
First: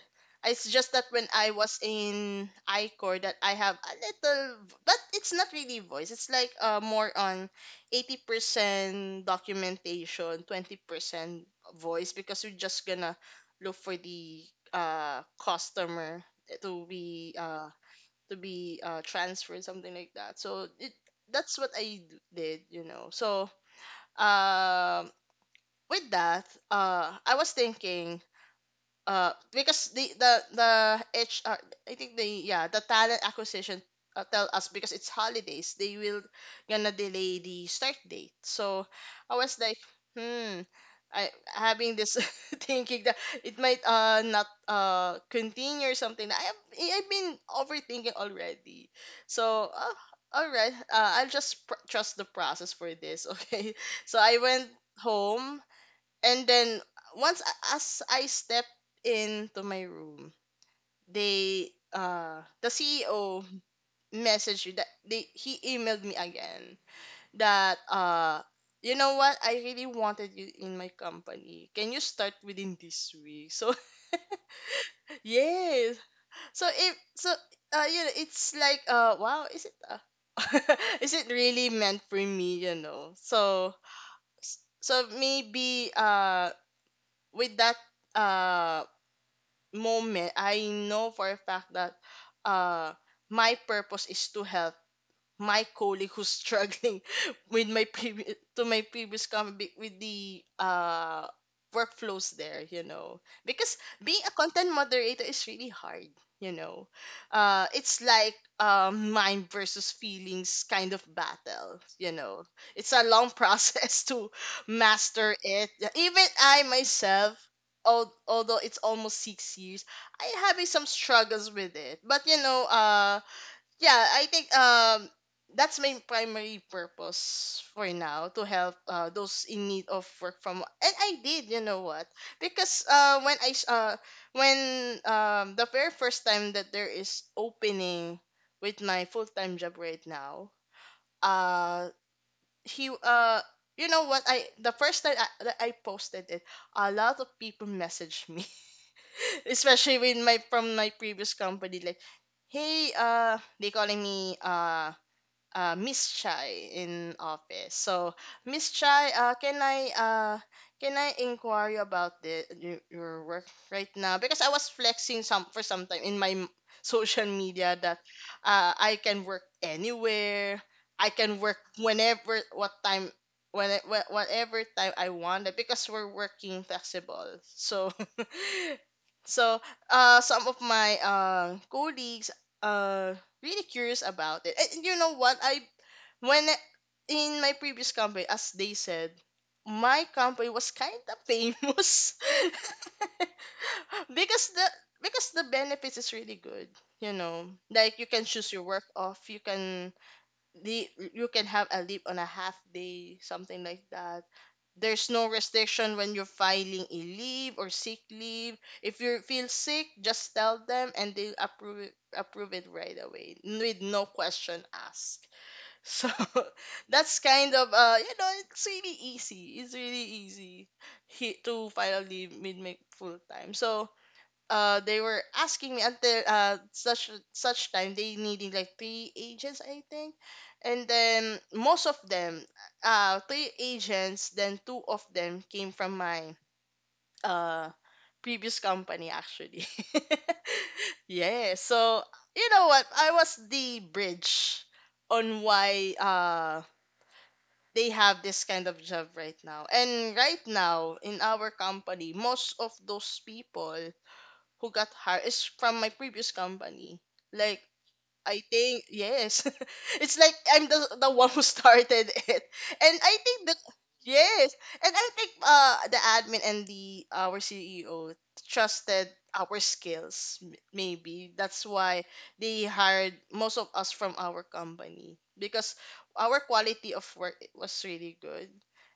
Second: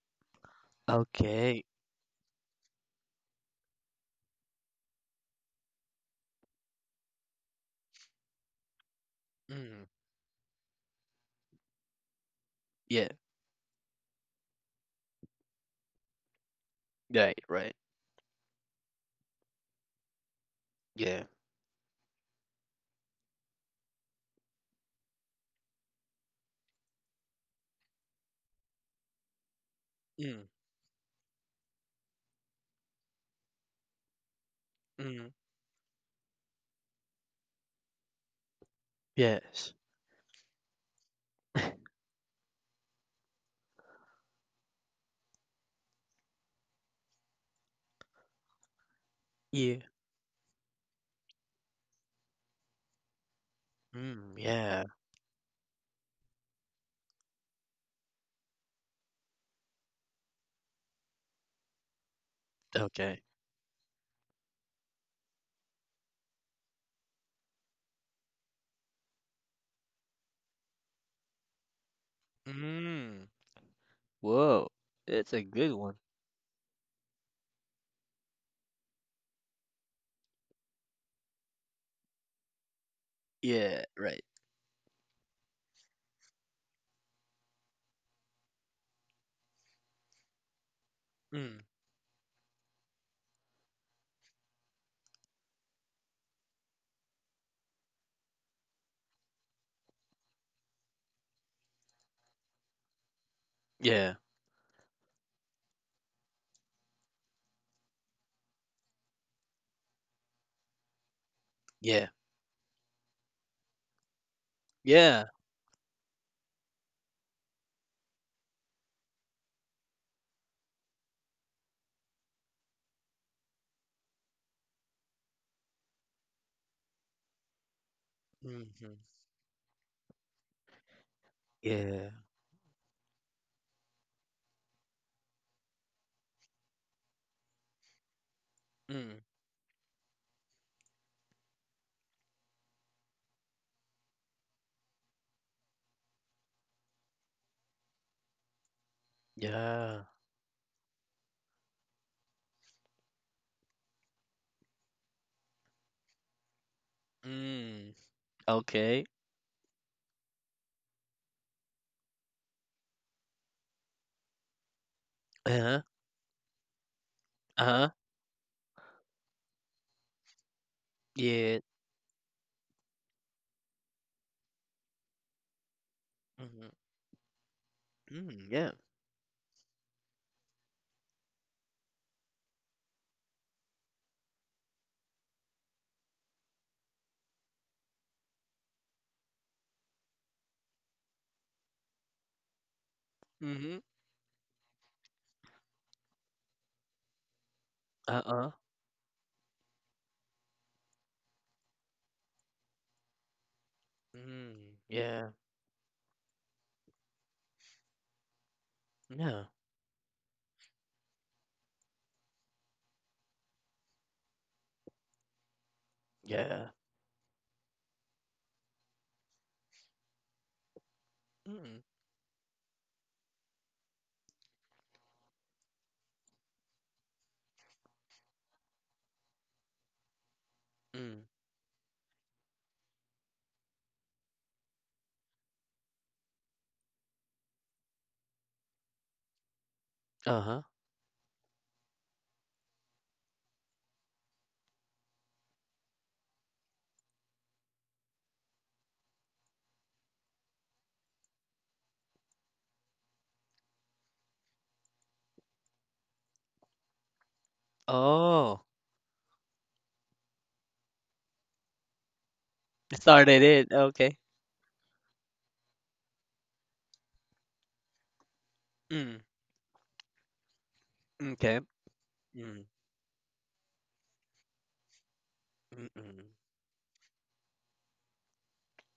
Speaker 2: It's just that when I
Speaker 1: Okay.
Speaker 2: was in iCore that I have a little, but it's not really voice. It's like more on 80%
Speaker 1: Mm.
Speaker 2: documentation, 20% voice, because we're just
Speaker 1: Yeah.
Speaker 2: gonna look for the customer to be
Speaker 1: Right.
Speaker 2: uh,
Speaker 1: Right.
Speaker 2: to be transferred, something like that. So it,
Speaker 1: Yeah.
Speaker 2: that's did, So um with that, I was thinking, because the the
Speaker 1: Mm,
Speaker 2: the HR, I think the yeah the talent acquisition tell us because it's
Speaker 1: mm.
Speaker 2: holidays, they will gonna delay the start date. So I was
Speaker 1: Yes.
Speaker 2: like, hmm, I having this *laughs* thinking that it might not continue or something. I've been overthinking already.
Speaker 1: Yeah.
Speaker 2: So all right, trust the process for this. *laughs* Okay, so
Speaker 1: Mm,
Speaker 2: I went
Speaker 1: yeah.
Speaker 2: home, and then once as I stepped into my room, the
Speaker 1: Okay.
Speaker 2: CEO messaged me that they he emailed me again that you know what, I really wanted you in my company. Can you start within this
Speaker 1: Mm.
Speaker 2: week? So
Speaker 1: Whoa.
Speaker 2: *laughs*
Speaker 1: It's a good
Speaker 2: yes.
Speaker 1: one.
Speaker 2: So if so you know, it's like wow, is it *laughs* is it really meant for me, you know? So
Speaker 1: Yeah. Right.
Speaker 2: so maybe, with that uh moment, I know for a
Speaker 1: Mm.
Speaker 2: fact that uh, my purpose is to help my colleague who's struggling *laughs* with my previous to my previous company with the workflows there, you know,
Speaker 1: Yeah.
Speaker 2: because being a content moderator is really hard, you know. It's like mind versus feelings kind of battle,
Speaker 1: Yeah.
Speaker 2: you know. It's a long process *laughs* to
Speaker 1: Yeah.
Speaker 2: master it. Even I myself, although it's almost 6 years, I having some struggles with it. But you know yeah, I think that's my primary purpose for now, to help
Speaker 1: Mm-hmm.
Speaker 2: those in need of work and I did, you know what,
Speaker 1: Yeah.
Speaker 2: because when the very first time that there is opening with my
Speaker 1: Mm.
Speaker 2: full time job right now, uh he you know what, I the first time that I posted it, a lot of people messaged me, *laughs*
Speaker 1: Yeah.
Speaker 2: especially with my from my previous company, like, hey, they calling me Miss Chai in office.
Speaker 1: Mm.
Speaker 2: So, Miss
Speaker 1: Okay.
Speaker 2: Chai, can I inquire you about the your work right now? Because I was flexing some for
Speaker 1: Uh-huh.
Speaker 2: some time in my social media
Speaker 1: Uh-huh.
Speaker 2: that I can work anywhere. I can work
Speaker 1: Yeah.
Speaker 2: whenever, what time, when whatever time I want. Because we're working
Speaker 1: Mm-hmm.
Speaker 2: flexible, so. *laughs*
Speaker 1: Mm, yeah.
Speaker 2: So, some of my colleagues uh, really curious about it. And you know what? When I- in my previous company, as they said, my company was kind of famous
Speaker 1: Mm-hmm.
Speaker 2: *laughs* because the because the benefits is really good. You know, like you can
Speaker 1: Uh-uh.
Speaker 2: choose your work off. You can the you can have a leave on a half day, something like that.
Speaker 1: Mm.
Speaker 2: There's
Speaker 1: Yeah.
Speaker 2: no restriction when you're filing a leave or sick leave. If
Speaker 1: No.
Speaker 2: you feel sick, just tell them and they approve it right away with no question asked. So
Speaker 1: Yeah.
Speaker 2: *laughs* that's kind of you know, it's really easy. It's really easy
Speaker 1: Mm.
Speaker 2: to file leave mid make full time. So they were asking me until such time they needed like 3 agents I think, and
Speaker 1: Mm.
Speaker 2: then most of them 3 agents, then two of them came from my uh previous company actually. *laughs*
Speaker 1: Uh-huh.
Speaker 2: Yeah, so you know what, I was the bridge on why they have this kind of job right now, and right now in our company most of those people who got hired is from my previous company. Like, I
Speaker 1: Oh.
Speaker 2: think yes. *laughs* It's like I'm the one who *laughs* started it. And I
Speaker 1: Started
Speaker 2: think the
Speaker 1: it. Okay.
Speaker 2: yes. And I think the admin and the our CEO trusted
Speaker 1: Mm.
Speaker 2: our skills maybe.
Speaker 1: Okay.
Speaker 2: That's why they
Speaker 1: Mm.
Speaker 2: hired most of us from our company because
Speaker 1: Mm.
Speaker 2: our quality of work was really good.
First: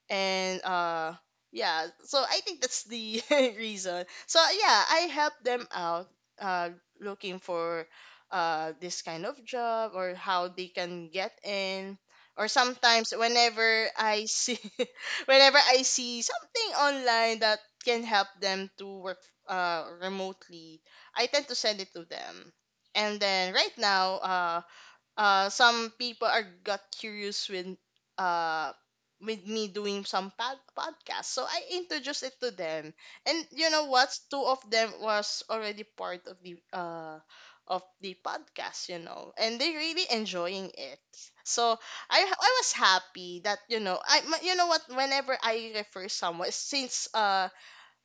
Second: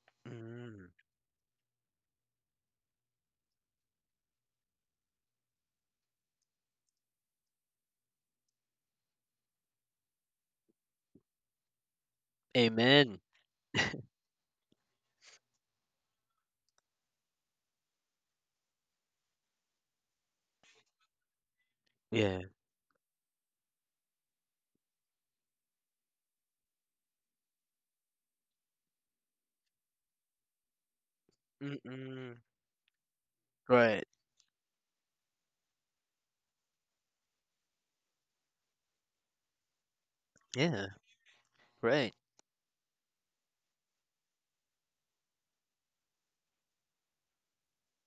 Speaker 2: And
Speaker 1: Mm.
Speaker 2: yeah, so I think that's the *laughs* reason. So yeah, I helped them out uh looking for this kind of job or how they can get in, or sometimes
Speaker 1: Amen.
Speaker 2: whenever I see *laughs* whenever I see something online that can help them to work remotely, I tend to send it to
Speaker 1: Yeah.
Speaker 2: them. And then right now some people are got curious uh with me doing some podcast, so I introduced it
Speaker 1: Mm-mm.
Speaker 2: to them. And you know
Speaker 1: Right.
Speaker 2: what, two of them was already part of the podcast, you know, and they really enjoying
Speaker 1: Yeah.
Speaker 2: it. So
Speaker 1: Right.
Speaker 2: I was happy that, you know, I you know what, whenever I refer someone since uh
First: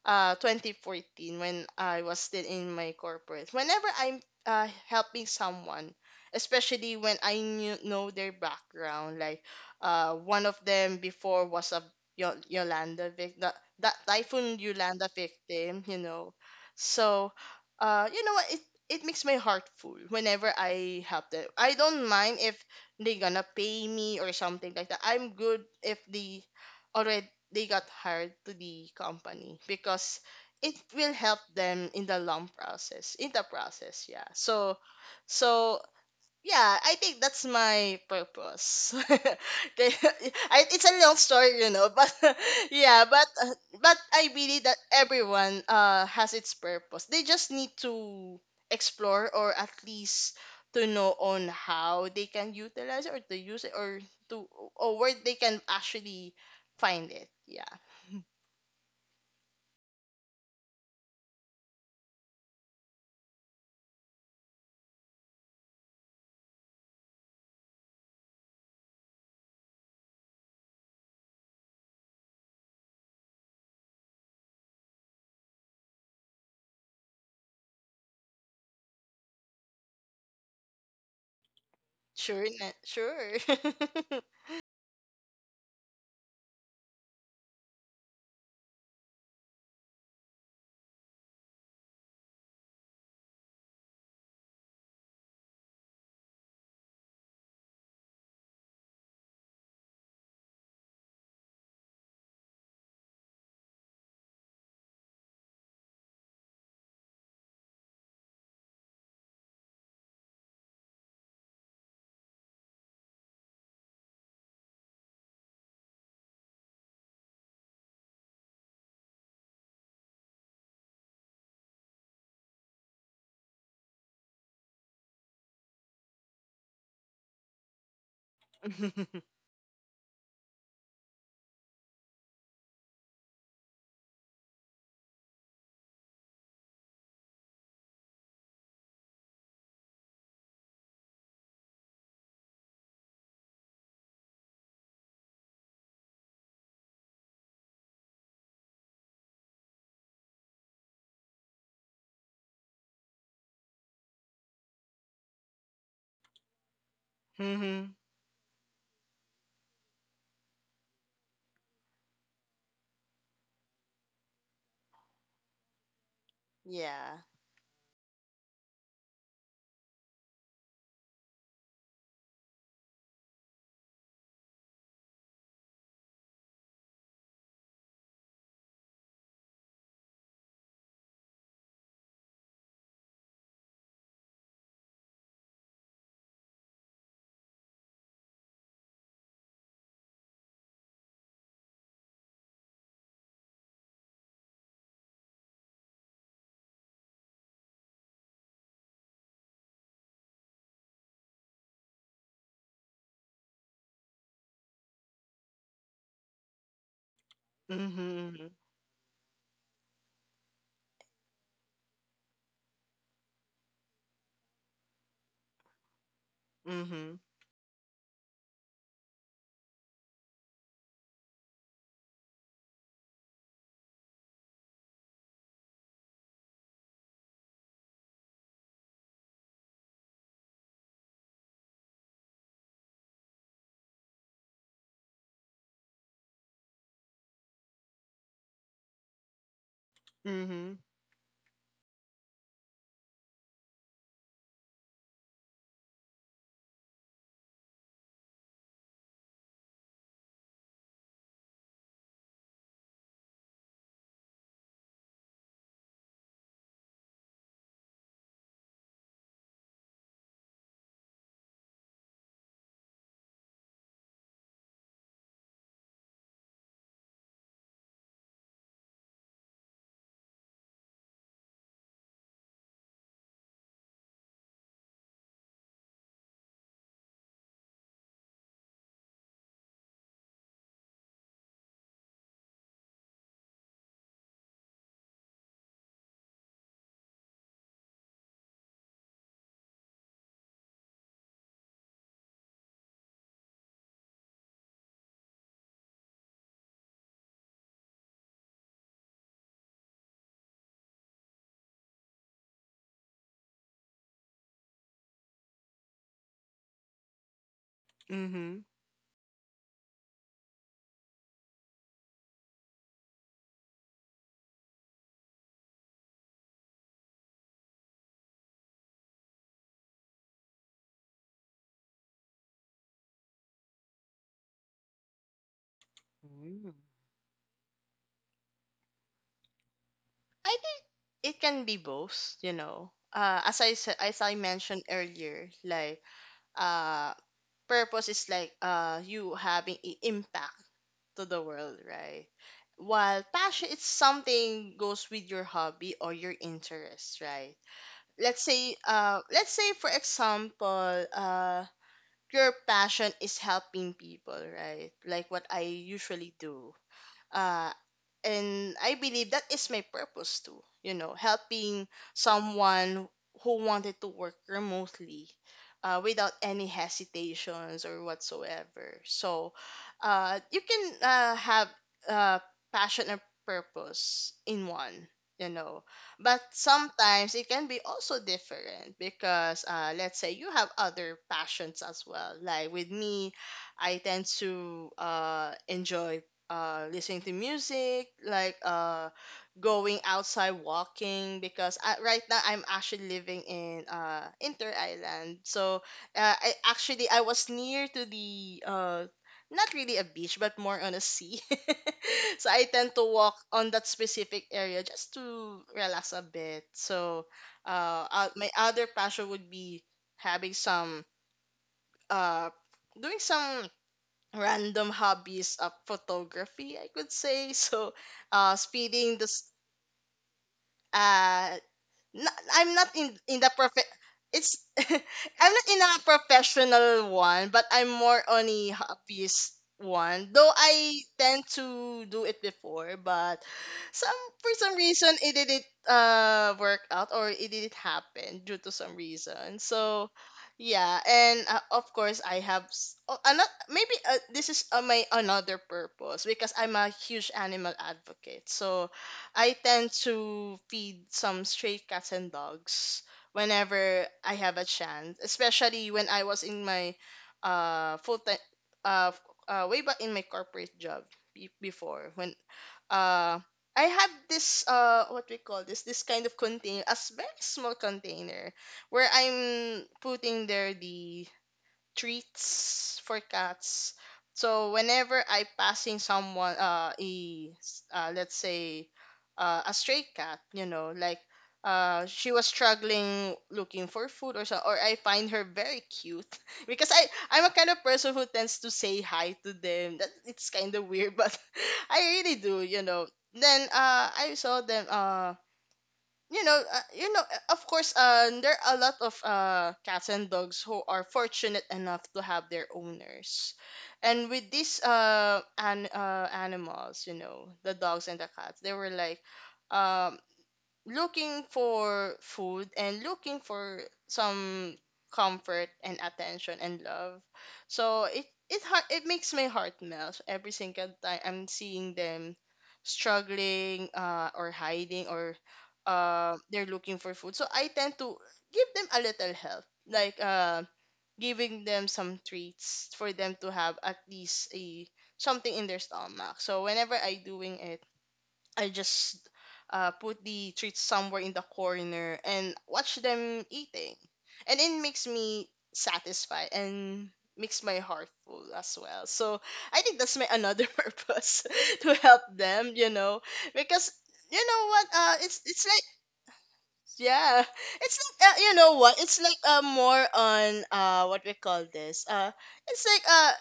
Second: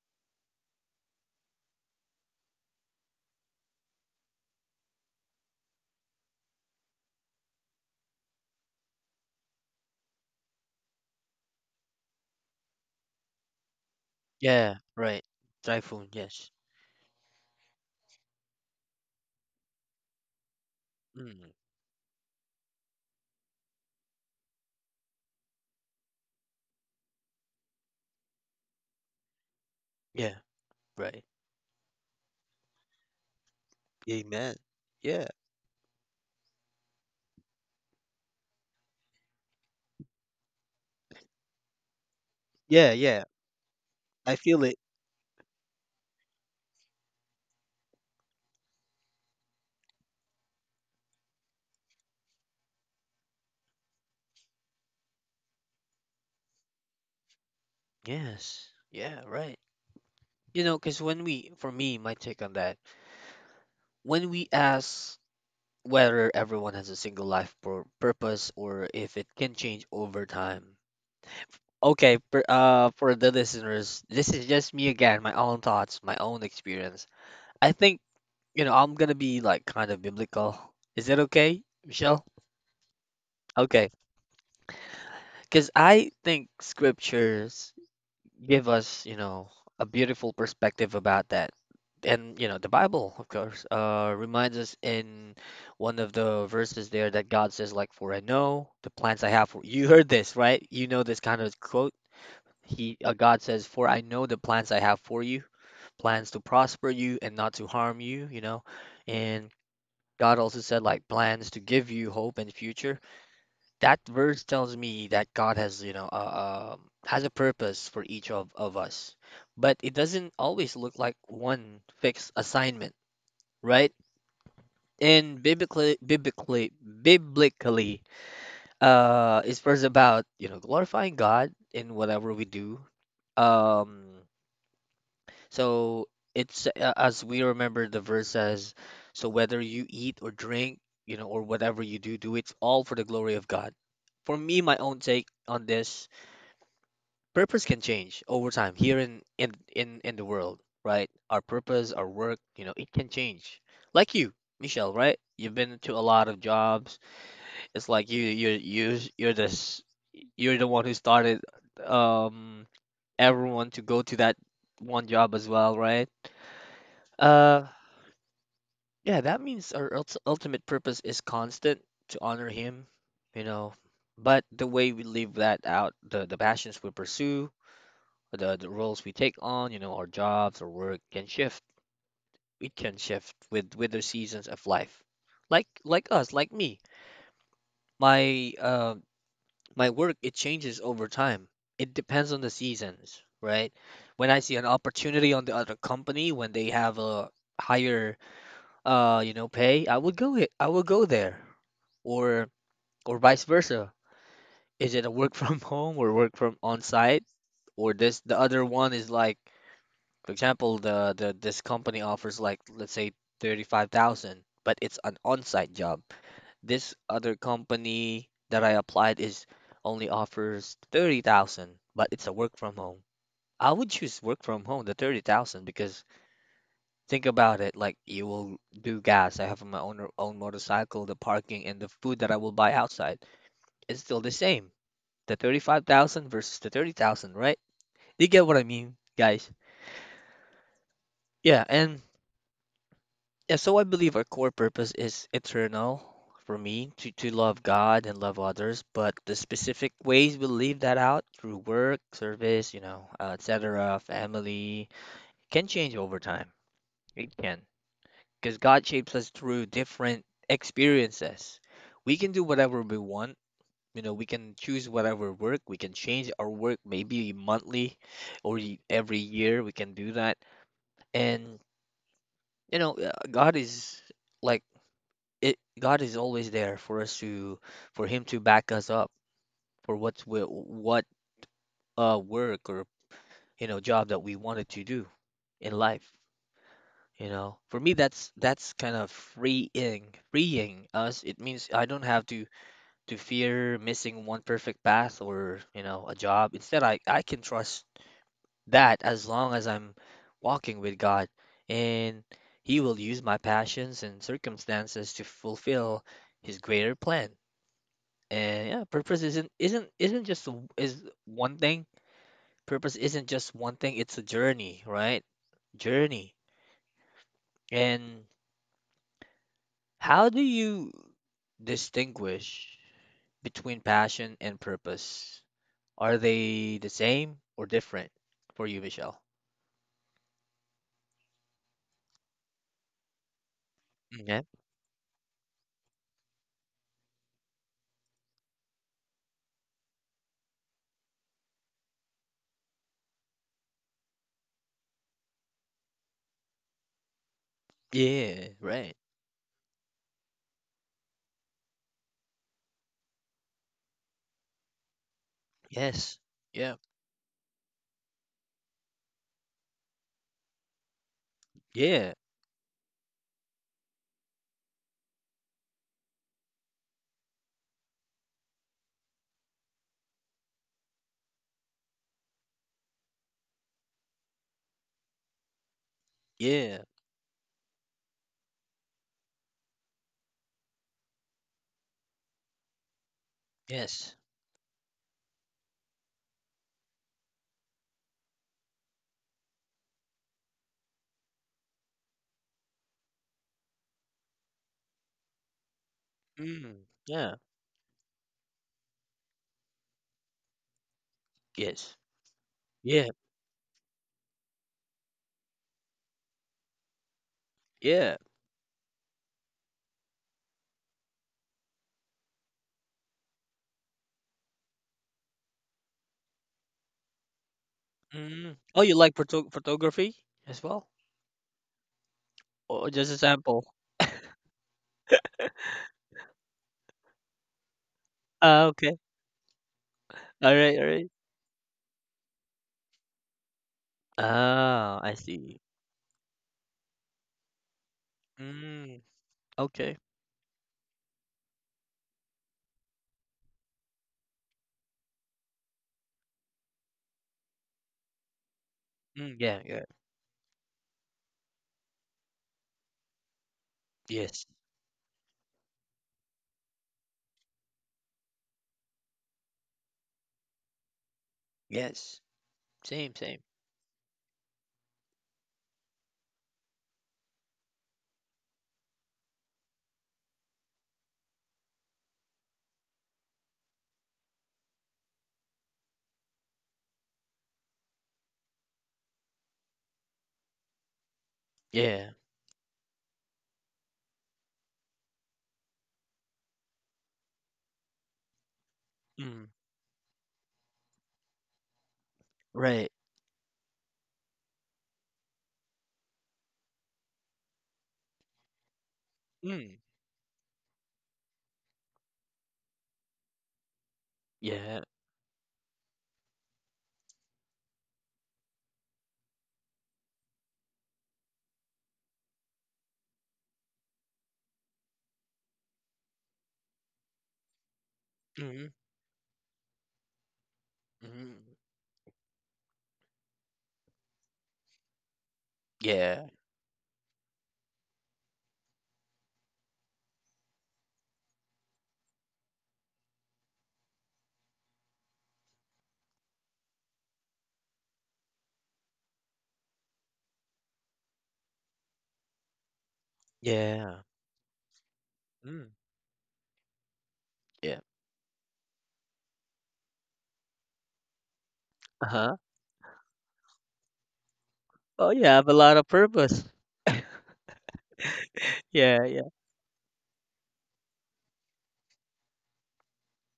Speaker 2: uh 2014, when I was still in my corporate. Whenever I'm helping someone, especially when know their background, like one of them before was a Yolanda victim, that typhoon
Speaker 1: Yeah.
Speaker 2: Yolanda
Speaker 1: Right.
Speaker 2: victim, you
Speaker 1: Typhoon.
Speaker 2: know.
Speaker 1: Yes.
Speaker 2: So, you know what? It makes my heart full whenever I help them.
Speaker 1: Mm.
Speaker 2: I don't mind if they gonna pay me or something like that. I'm good if they already they got hired to the company because
Speaker 1: Yeah.
Speaker 2: it will
Speaker 1: Right.
Speaker 2: help them in the long process in the process, yeah.
Speaker 1: Amen.
Speaker 2: So
Speaker 1: Yeah.
Speaker 2: so yeah, I think that's my purpose. *laughs* Okay, *laughs* it's a long story, you know, but *laughs*
Speaker 1: Yeah.
Speaker 2: yeah,
Speaker 1: Yeah.
Speaker 2: but I
Speaker 1: I
Speaker 2: believe
Speaker 1: feel
Speaker 2: that
Speaker 1: it.
Speaker 2: everyone has its purpose. They just need to explore, or at least to know on how they can utilize it or to use it, or to or where they can actually find it. Yeah.
Speaker 1: Yes. Yeah. Right. You know, because when we, for me, my take on that, when we ask whether everyone has a single life purpose, or if it can change over time. Okay, per, for the listeners, this is just me again, my own thoughts, my own experience. I think, you know, I'm gonna be like kind of biblical. Is that okay, Michelle?
Speaker 2: Sure, sure.
Speaker 1: Okay,
Speaker 2: *laughs*
Speaker 1: because I think scriptures give us, you know, a beautiful perspective about that. And, you know, the Bible, of course, reminds us in one of the verses there that God says, like, for I know the plans I have for you, heard this, right? You know this kind of quote. He, God says, for I know the plans I have for you, plans to prosper you and not to harm you, you know. And God also said like plans to give you hope and future. That verse tells me that God has, you know, has a purpose for each of us. But it doesn't always look like one fixed assignment, right? And biblically,
Speaker 2: *laughs*
Speaker 1: it's first about, you know, glorifying God in whatever we do. Um, So it's, as we remember the verse says, so whether you eat or drink, you know, or whatever you do, do it all for the glory of God. For me, my own take on this, purpose can change over time, here in in the world, right? Our purpose, our work, you know, it can change. Like you, Michelle, right? You've been to a lot of jobs. It's
Speaker 2: mhm.
Speaker 1: like you you're this, you're the one who started um everyone to go to that one job as well, right?
Speaker 2: Yeah.
Speaker 1: Uh. Yeah, that means our ultimate purpose is constant, to honor him, you know. But the way we live that out, the passions we pursue, the roles we take on, you know, our jobs or work can shift. It can shift with the seasons of life. Like us, like me. My my work, it changes over time. It depends on the seasons, right? When I see an opportunity on the other company, when they have a higher, you know, pay, I would go it, I would go there. or or vice versa? Is it a work from *laughs* home or work from on site? Or this the
Speaker 2: Mhm.
Speaker 1: other one is like, for example, the this company offers, like, let's say 35,000, but it's an on site job. This
Speaker 2: Mhm.
Speaker 1: other company that I applied is only offers 30,000, but it's a work from home. I would choose work from home, the 30,000, because, think about it, like you will do gas. I have my own own motorcycle, the parking, and the food that I will buy outside. It's still the same. The 35,000 versus the 30,000, right? You get what I mean, guys?
Speaker 2: Mhm.
Speaker 1: Yeah, and yeah, so I believe our core purpose is eternal, for me to love God and love others, but the specific ways we live that out through work, service, you know, etc., family, can change over time. It can. Because God shapes us through different experiences. We can do whatever we want. You know, we can choose whatever work, we can change our work maybe monthly or every year, we can do that. And you know, God is like it, God is always there for us to, for him to back us up for what work or you know, job that we wanted to do in life. You know, for me, that's kind of freeing, freeing us. It means I don't have to fear missing one perfect path or, you know, a job. Instead, I can trust that as long as I'm walking with God, and he will use my passions and circumstances to fulfill his greater plan. And yeah,
Speaker 2: Mhm.
Speaker 1: purpose isn't is one thing. Purpose isn't just one thing. It's a journey, right? Journey. And how do you distinguish between passion and purpose? Are they the
Speaker 2: Mm.
Speaker 1: same or different for you, Michelle?
Speaker 2: I think it can be both, you know.
Speaker 1: Yeah.
Speaker 2: As I mentioned earlier, like uh, purpose is like you having an impact to the world, right? While passion is something goes with your hobby or your interest, right?
Speaker 1: Yeah, right.
Speaker 2: Let's say for example, your passion is helping people, right? Like what I
Speaker 1: Yes.
Speaker 2: usually do,
Speaker 1: Yeah.
Speaker 2: uh, and I believe that is my purpose too. You know, helping
Speaker 1: Yeah.
Speaker 2: someone who wanted to work remotely without any hesitations or whatsoever. So, you can have uh, passion and purpose in one. You know, but
Speaker 1: Yeah.
Speaker 2: sometimes it can be also different because, let's say, you have other passions as well. Like with me, I
Speaker 1: Yes.
Speaker 2: tend to enjoy listening to music, like going outside walking. Because right now I'm actually living in Inter Island, so
Speaker 1: Mm. Yeah.
Speaker 2: I was near to the not really a beach, but more on a sea.
Speaker 1: Yes.
Speaker 2: *laughs* So I tend
Speaker 1: Yeah.
Speaker 2: to walk on that specific area just to relax a bit. So
Speaker 1: Yeah.
Speaker 2: my other passion would be having some uh, doing some random hobbies of photography, I could say. *laughs* So, uh,
Speaker 1: Mm. Oh, you
Speaker 2: speeding
Speaker 1: like
Speaker 2: the s-
Speaker 1: photography as well?
Speaker 2: uh, not, I'm not
Speaker 1: Or just a
Speaker 2: in the
Speaker 1: sample?
Speaker 2: perfect. It's *laughs* I'm not in a professional one, but I'm more on
Speaker 1: Ah,
Speaker 2: a
Speaker 1: okay.
Speaker 2: hobbyist one. Though
Speaker 1: All right. All
Speaker 2: I
Speaker 1: right.
Speaker 2: tend to do it before, but some for some
Speaker 1: Ah,
Speaker 2: reason
Speaker 1: I
Speaker 2: it
Speaker 1: see.
Speaker 2: didn't work out or it didn't happen due to some
Speaker 1: Mm.
Speaker 2: reason.
Speaker 1: Okay.
Speaker 2: So yeah, and of course I have oh, another maybe this is my another purpose, because I'm a huge animal advocate. So
Speaker 1: Mm,
Speaker 2: I
Speaker 1: yeah. Yeah.
Speaker 2: tend to feed some stray cats and dogs whenever I
Speaker 1: Yes.
Speaker 2: have a chance, especially when I was in my full time uh, way back in my corporate job before
Speaker 1: Yes.
Speaker 2: when
Speaker 1: Same.
Speaker 2: uh
Speaker 1: Same.
Speaker 2: I had this what we call this kind of container very small container where I'm putting there the treats for cats. So whenever I passing someone, let's say, a stray cat,
Speaker 1: Yeah.
Speaker 2: she was struggling looking for food or so, or I find her very cute *laughs* because I'm a kind of person who tends to say hi
Speaker 1: Mm.
Speaker 2: to them. That it's kind of weird, *laughs* but I really do, you
Speaker 1: Right.
Speaker 2: know. Then I saw them. Of course, there are a lot of
Speaker 1: Mm.
Speaker 2: cats and dogs who are fortunate enough to have their owners, and with
Speaker 1: Yeah.
Speaker 2: these an animals, you know, the dogs and the cats, they were like, um, looking for food and looking for some comfort and attention and love. So it it
Speaker 1: Mm.
Speaker 2: heart it makes my heart melt every single time
Speaker 1: Mm.
Speaker 2: I'm seeing them struggling or hiding or
Speaker 1: Yeah.
Speaker 2: they're looking for food. So I tend to give them a little help, like giving them some treats for them to have at least a something in their stomach. So whenever I doing it I just put the treats somewhere in the corner and watch them eating.
Speaker 1: Yeah.
Speaker 2: And it makes me
Speaker 1: Mm.
Speaker 2: satisfied and makes my
Speaker 1: Yeah.
Speaker 2: heart full as well. So I think that's my another *laughs* purpose to
Speaker 1: Uh
Speaker 2: help
Speaker 1: huh.
Speaker 2: them, because you know what
Speaker 1: Oh, you have a
Speaker 2: it's
Speaker 1: lot
Speaker 2: like
Speaker 1: of purpose. *laughs*
Speaker 2: yeah it's like you know what
Speaker 1: Yeah.
Speaker 2: it's
Speaker 1: Yeah.
Speaker 2: like more on what we call this it's like uh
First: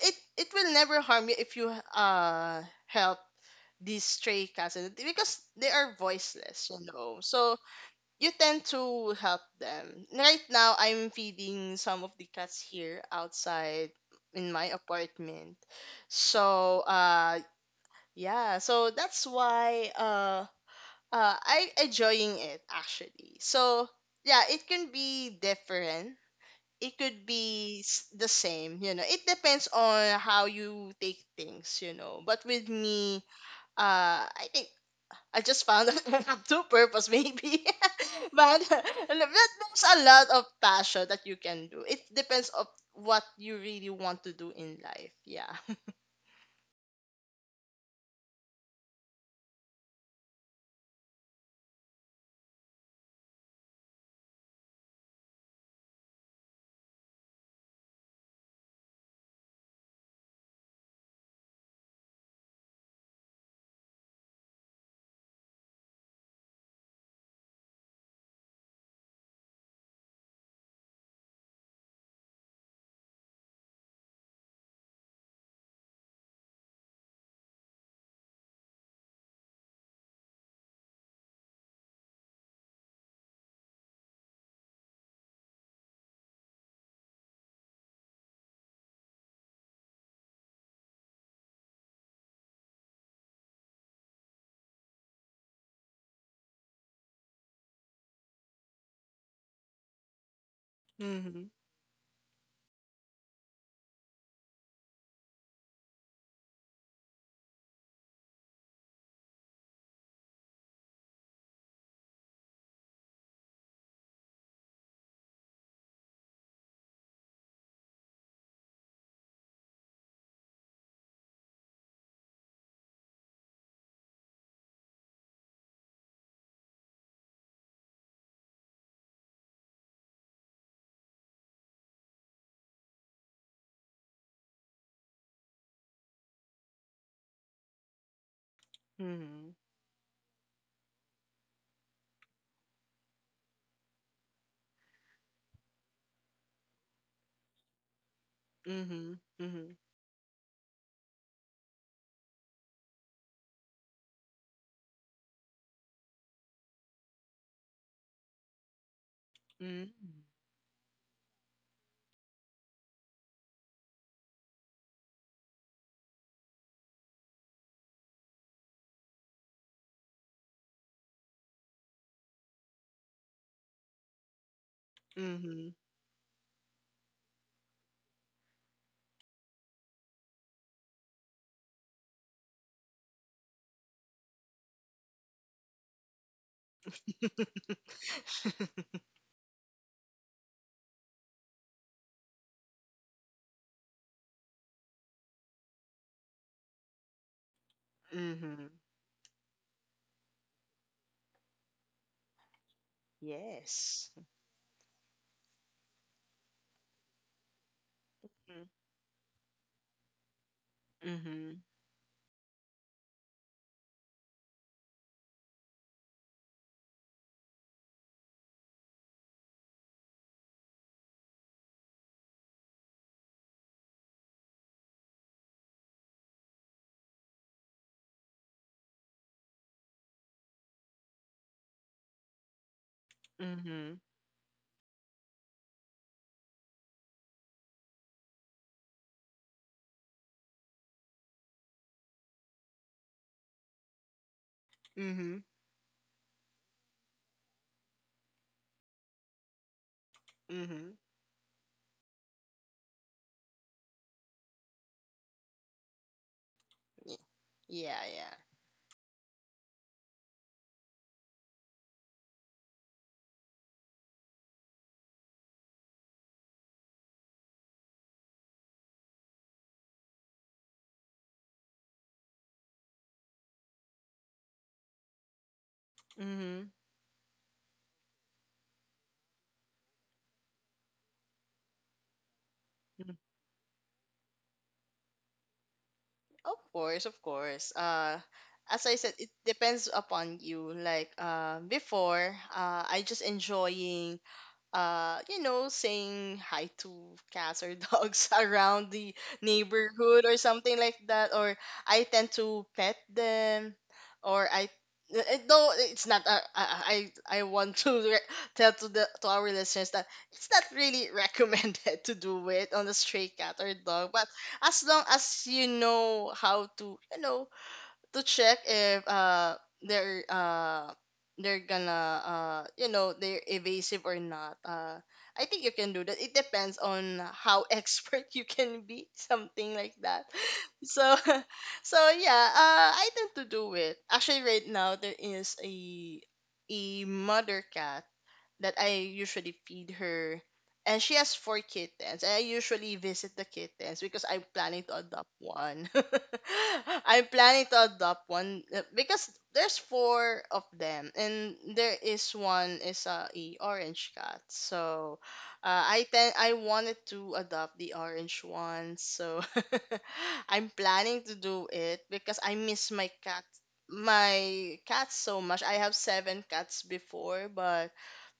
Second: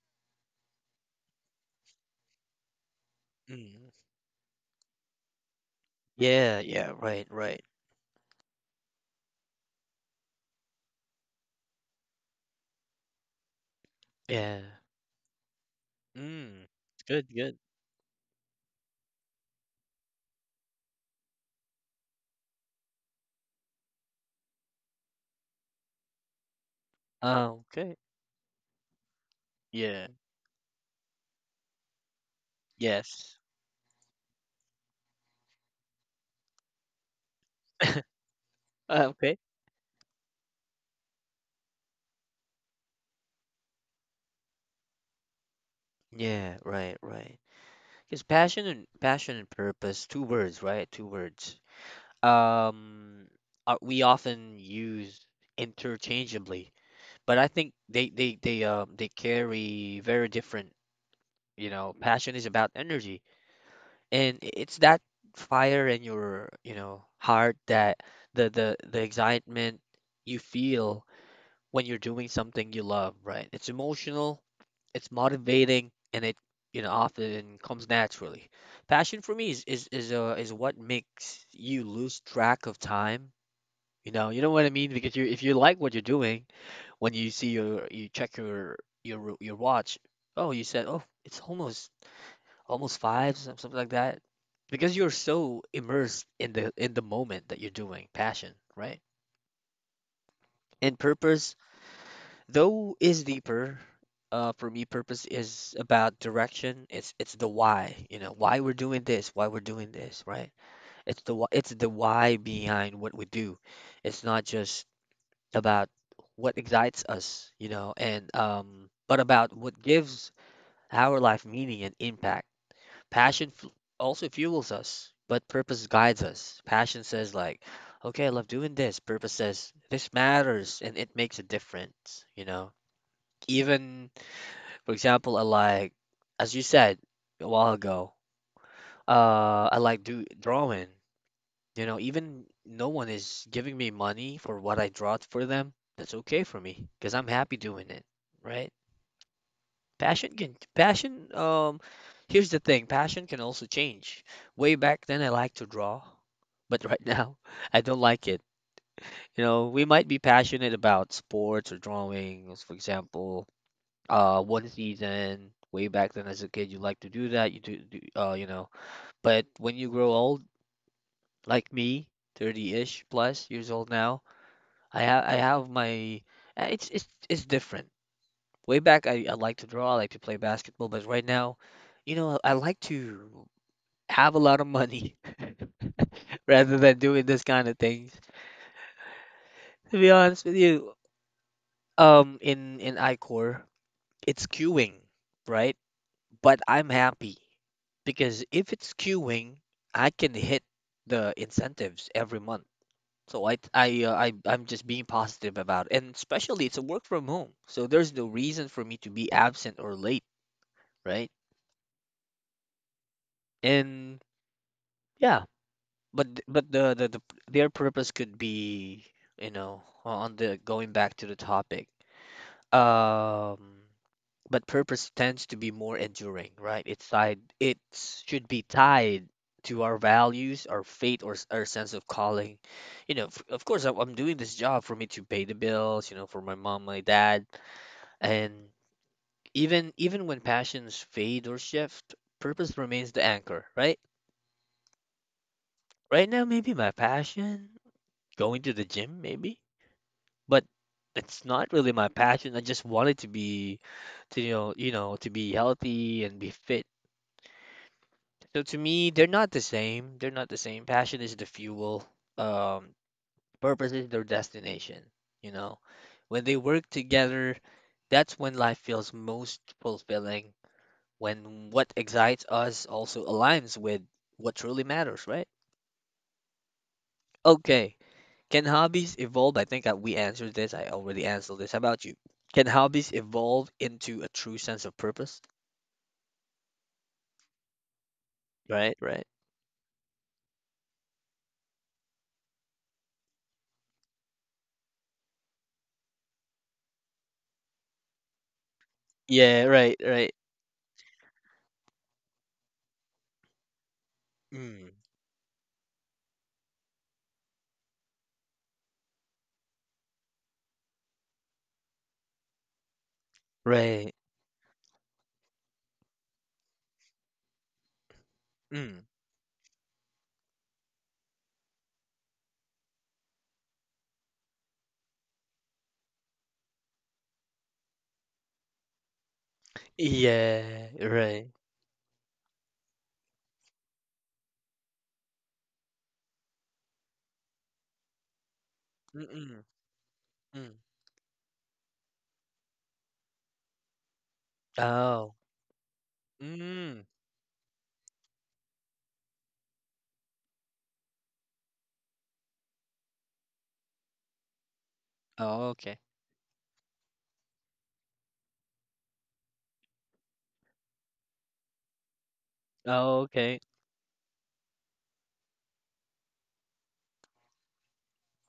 Speaker 2: it will never harm you if you help
Speaker 1: Mm.
Speaker 2: these stray cats because they are
Speaker 1: Yeah.
Speaker 2: voiceless, you
Speaker 1: Yeah.
Speaker 2: know.
Speaker 1: Right.
Speaker 2: So
Speaker 1: Right.
Speaker 2: you tend to help them. Right now, I'm feeding some of the cats here outside in
Speaker 1: Yeah.
Speaker 2: my apartment.
Speaker 1: Mm.
Speaker 2: So
Speaker 1: Good, good.
Speaker 2: yeah. So that's why I enjoying it actually. So yeah, it can be different. It could be
Speaker 1: Okay.
Speaker 2: the same, you know. It depends
Speaker 1: Yeah.
Speaker 2: on how you take things, you know. But with me,
Speaker 1: Yes.
Speaker 2: I think I just found a *laughs* two purpose maybe,
Speaker 1: *laughs*
Speaker 2: *laughs* but *laughs*
Speaker 1: Okay.
Speaker 2: there's a lot of passion that you can do. It depends of what you really want to do in life. Yeah.
Speaker 1: Yeah, right, right. Because passion and passion and purpose, two words, right? Two words. Um, we often use interchangeably, but I think they carry very different. You know, passion is about energy, and it's that fire in your heart that the excitement you feel when you're doing something you love, right? It's emotional, it's motivating, and it often comes naturally. Passion for me is what makes you lose track of time. You know what I mean? Because you if you like what you're doing, when you see your you check your your watch, oh, you said, oh, it's almost five, something like that. Because you're so immersed in the moment that you're doing passion, right? And
Speaker 2: Mm-hmm.
Speaker 1: purpose though is deeper. Uh, for me, purpose is about direction. It's the why, you know, why we're doing this, why we're doing this, right? It's the it's the why behind what we do. It's not just about what excites us, you know, and but about what gives our life meaning and impact. Passion f also fuels us, but purpose guides us. Passion says like, okay, I love doing this. Purpose says this matters and it makes a difference, you know, even for example, I like, as you said a while ago,
Speaker 2: Mm-hmm.
Speaker 1: I like do drawing. You know, even no one is giving me money for what I draw for them. That's okay for me because I'm happy doing it, right?
Speaker 2: Mm-hmm. Mm-hmm.
Speaker 1: Passion can passion. Here's the thing, passion can also change. Way back then, I liked to draw, but right now, *laughs* I don't like it. You know, we might be passionate about sports or drawings, for example, one season way back then as a kid you like to do that you do. But when you grow old like me 30-ish plus years old now,
Speaker 2: Mm-hmm.
Speaker 1: I have
Speaker 2: Mm-hmm.
Speaker 1: my it's it's different. Way back I like to draw, I like to play basketball, but right now, you know, I like to have a lot of money *laughs* rather than doing this kind of things, to be honest with you. In iCore, it's queuing, right? But I'm happy because
Speaker 2: Mm-hmm.
Speaker 1: if it's queuing, I can hit the incentives every month. So
Speaker 2: Yes.
Speaker 1: I I'm just being positive about it. And especially it's a work from home. So there's no reason for me to be absent or late, right?
Speaker 2: Mm-hmm.
Speaker 1: And yeah, but th- but the their purpose could be, you know, on the going back to the topic. Um but purpose tends to be more enduring, right? It should be tied to our values, our faith, or our sense of calling. You know, of course, I'm
Speaker 2: Mm-hmm.
Speaker 1: doing this job for me to pay the bills, you know, for my mom, my dad, and even, even when passions fade or shift, purpose remains the anchor, right?
Speaker 2: Mm-hmm.
Speaker 1: Right now, maybe my passion, going to the gym, maybe, but
Speaker 2: Mm-hmm.
Speaker 1: it's not really my passion. I just want it to be to, you know, to be healthy and be fit.
Speaker 2: Yeah.
Speaker 1: So to
Speaker 2: Yeah.
Speaker 1: me, they're not the same. They're not the same. Passion is the fuel. Um, Purpose is their destination. You know, when they work together, that's when life feels most fulfilling. When what excites us also aligns with what truly matters, right?
Speaker 2: Mm-hmm.
Speaker 1: Okay. Can hobbies evolve? I think we answered this. I already answered this. How about you? Can hobbies evolve into a true sense of purpose?
Speaker 2: Of course, of course.
Speaker 1: Right, right.
Speaker 2: As I said, it depends upon you. Like before, I just enjoying you know, saying hi to cats or dogs *laughs* around the
Speaker 1: Yeah, right, right.
Speaker 2: neighborhood or something like that. Or I tend to pet them, or
Speaker 1: Mm,
Speaker 2: no, it's not. I want *laughs* to tell to the to our listeners that it's not really recommended *laughs* to do it on a stray cat or dog.
Speaker 1: right.
Speaker 2: But as long as you know how to, you know, to check
Speaker 1: Mm.
Speaker 2: if they're uh they're gonna you know they're evasive or not. I think you can do that. It depends on how *laughs* expert you can be, something like that.
Speaker 1: Yeah,
Speaker 2: So,
Speaker 1: right.
Speaker 2: *laughs* so yeah, I tend to do it. Actually, right now there is a mother cat that I usually
Speaker 1: Mm-mm.
Speaker 2: feed her.
Speaker 1: Mm.
Speaker 2: And she has four kittens. I usually visit the kittens because I'm planning to adopt
Speaker 1: Oh.
Speaker 2: one. *laughs*
Speaker 1: Mm.
Speaker 2: I'm planning to adopt one because there's four of them, and there is one is a orange cat. So,
Speaker 1: Oh, okay.
Speaker 2: I wanted to adopt the orange one. So, *laughs* I'm planning to do it because I miss my
Speaker 1: Oh,
Speaker 2: cat,
Speaker 1: okay.
Speaker 2: my cats so much. I have seven cats before, but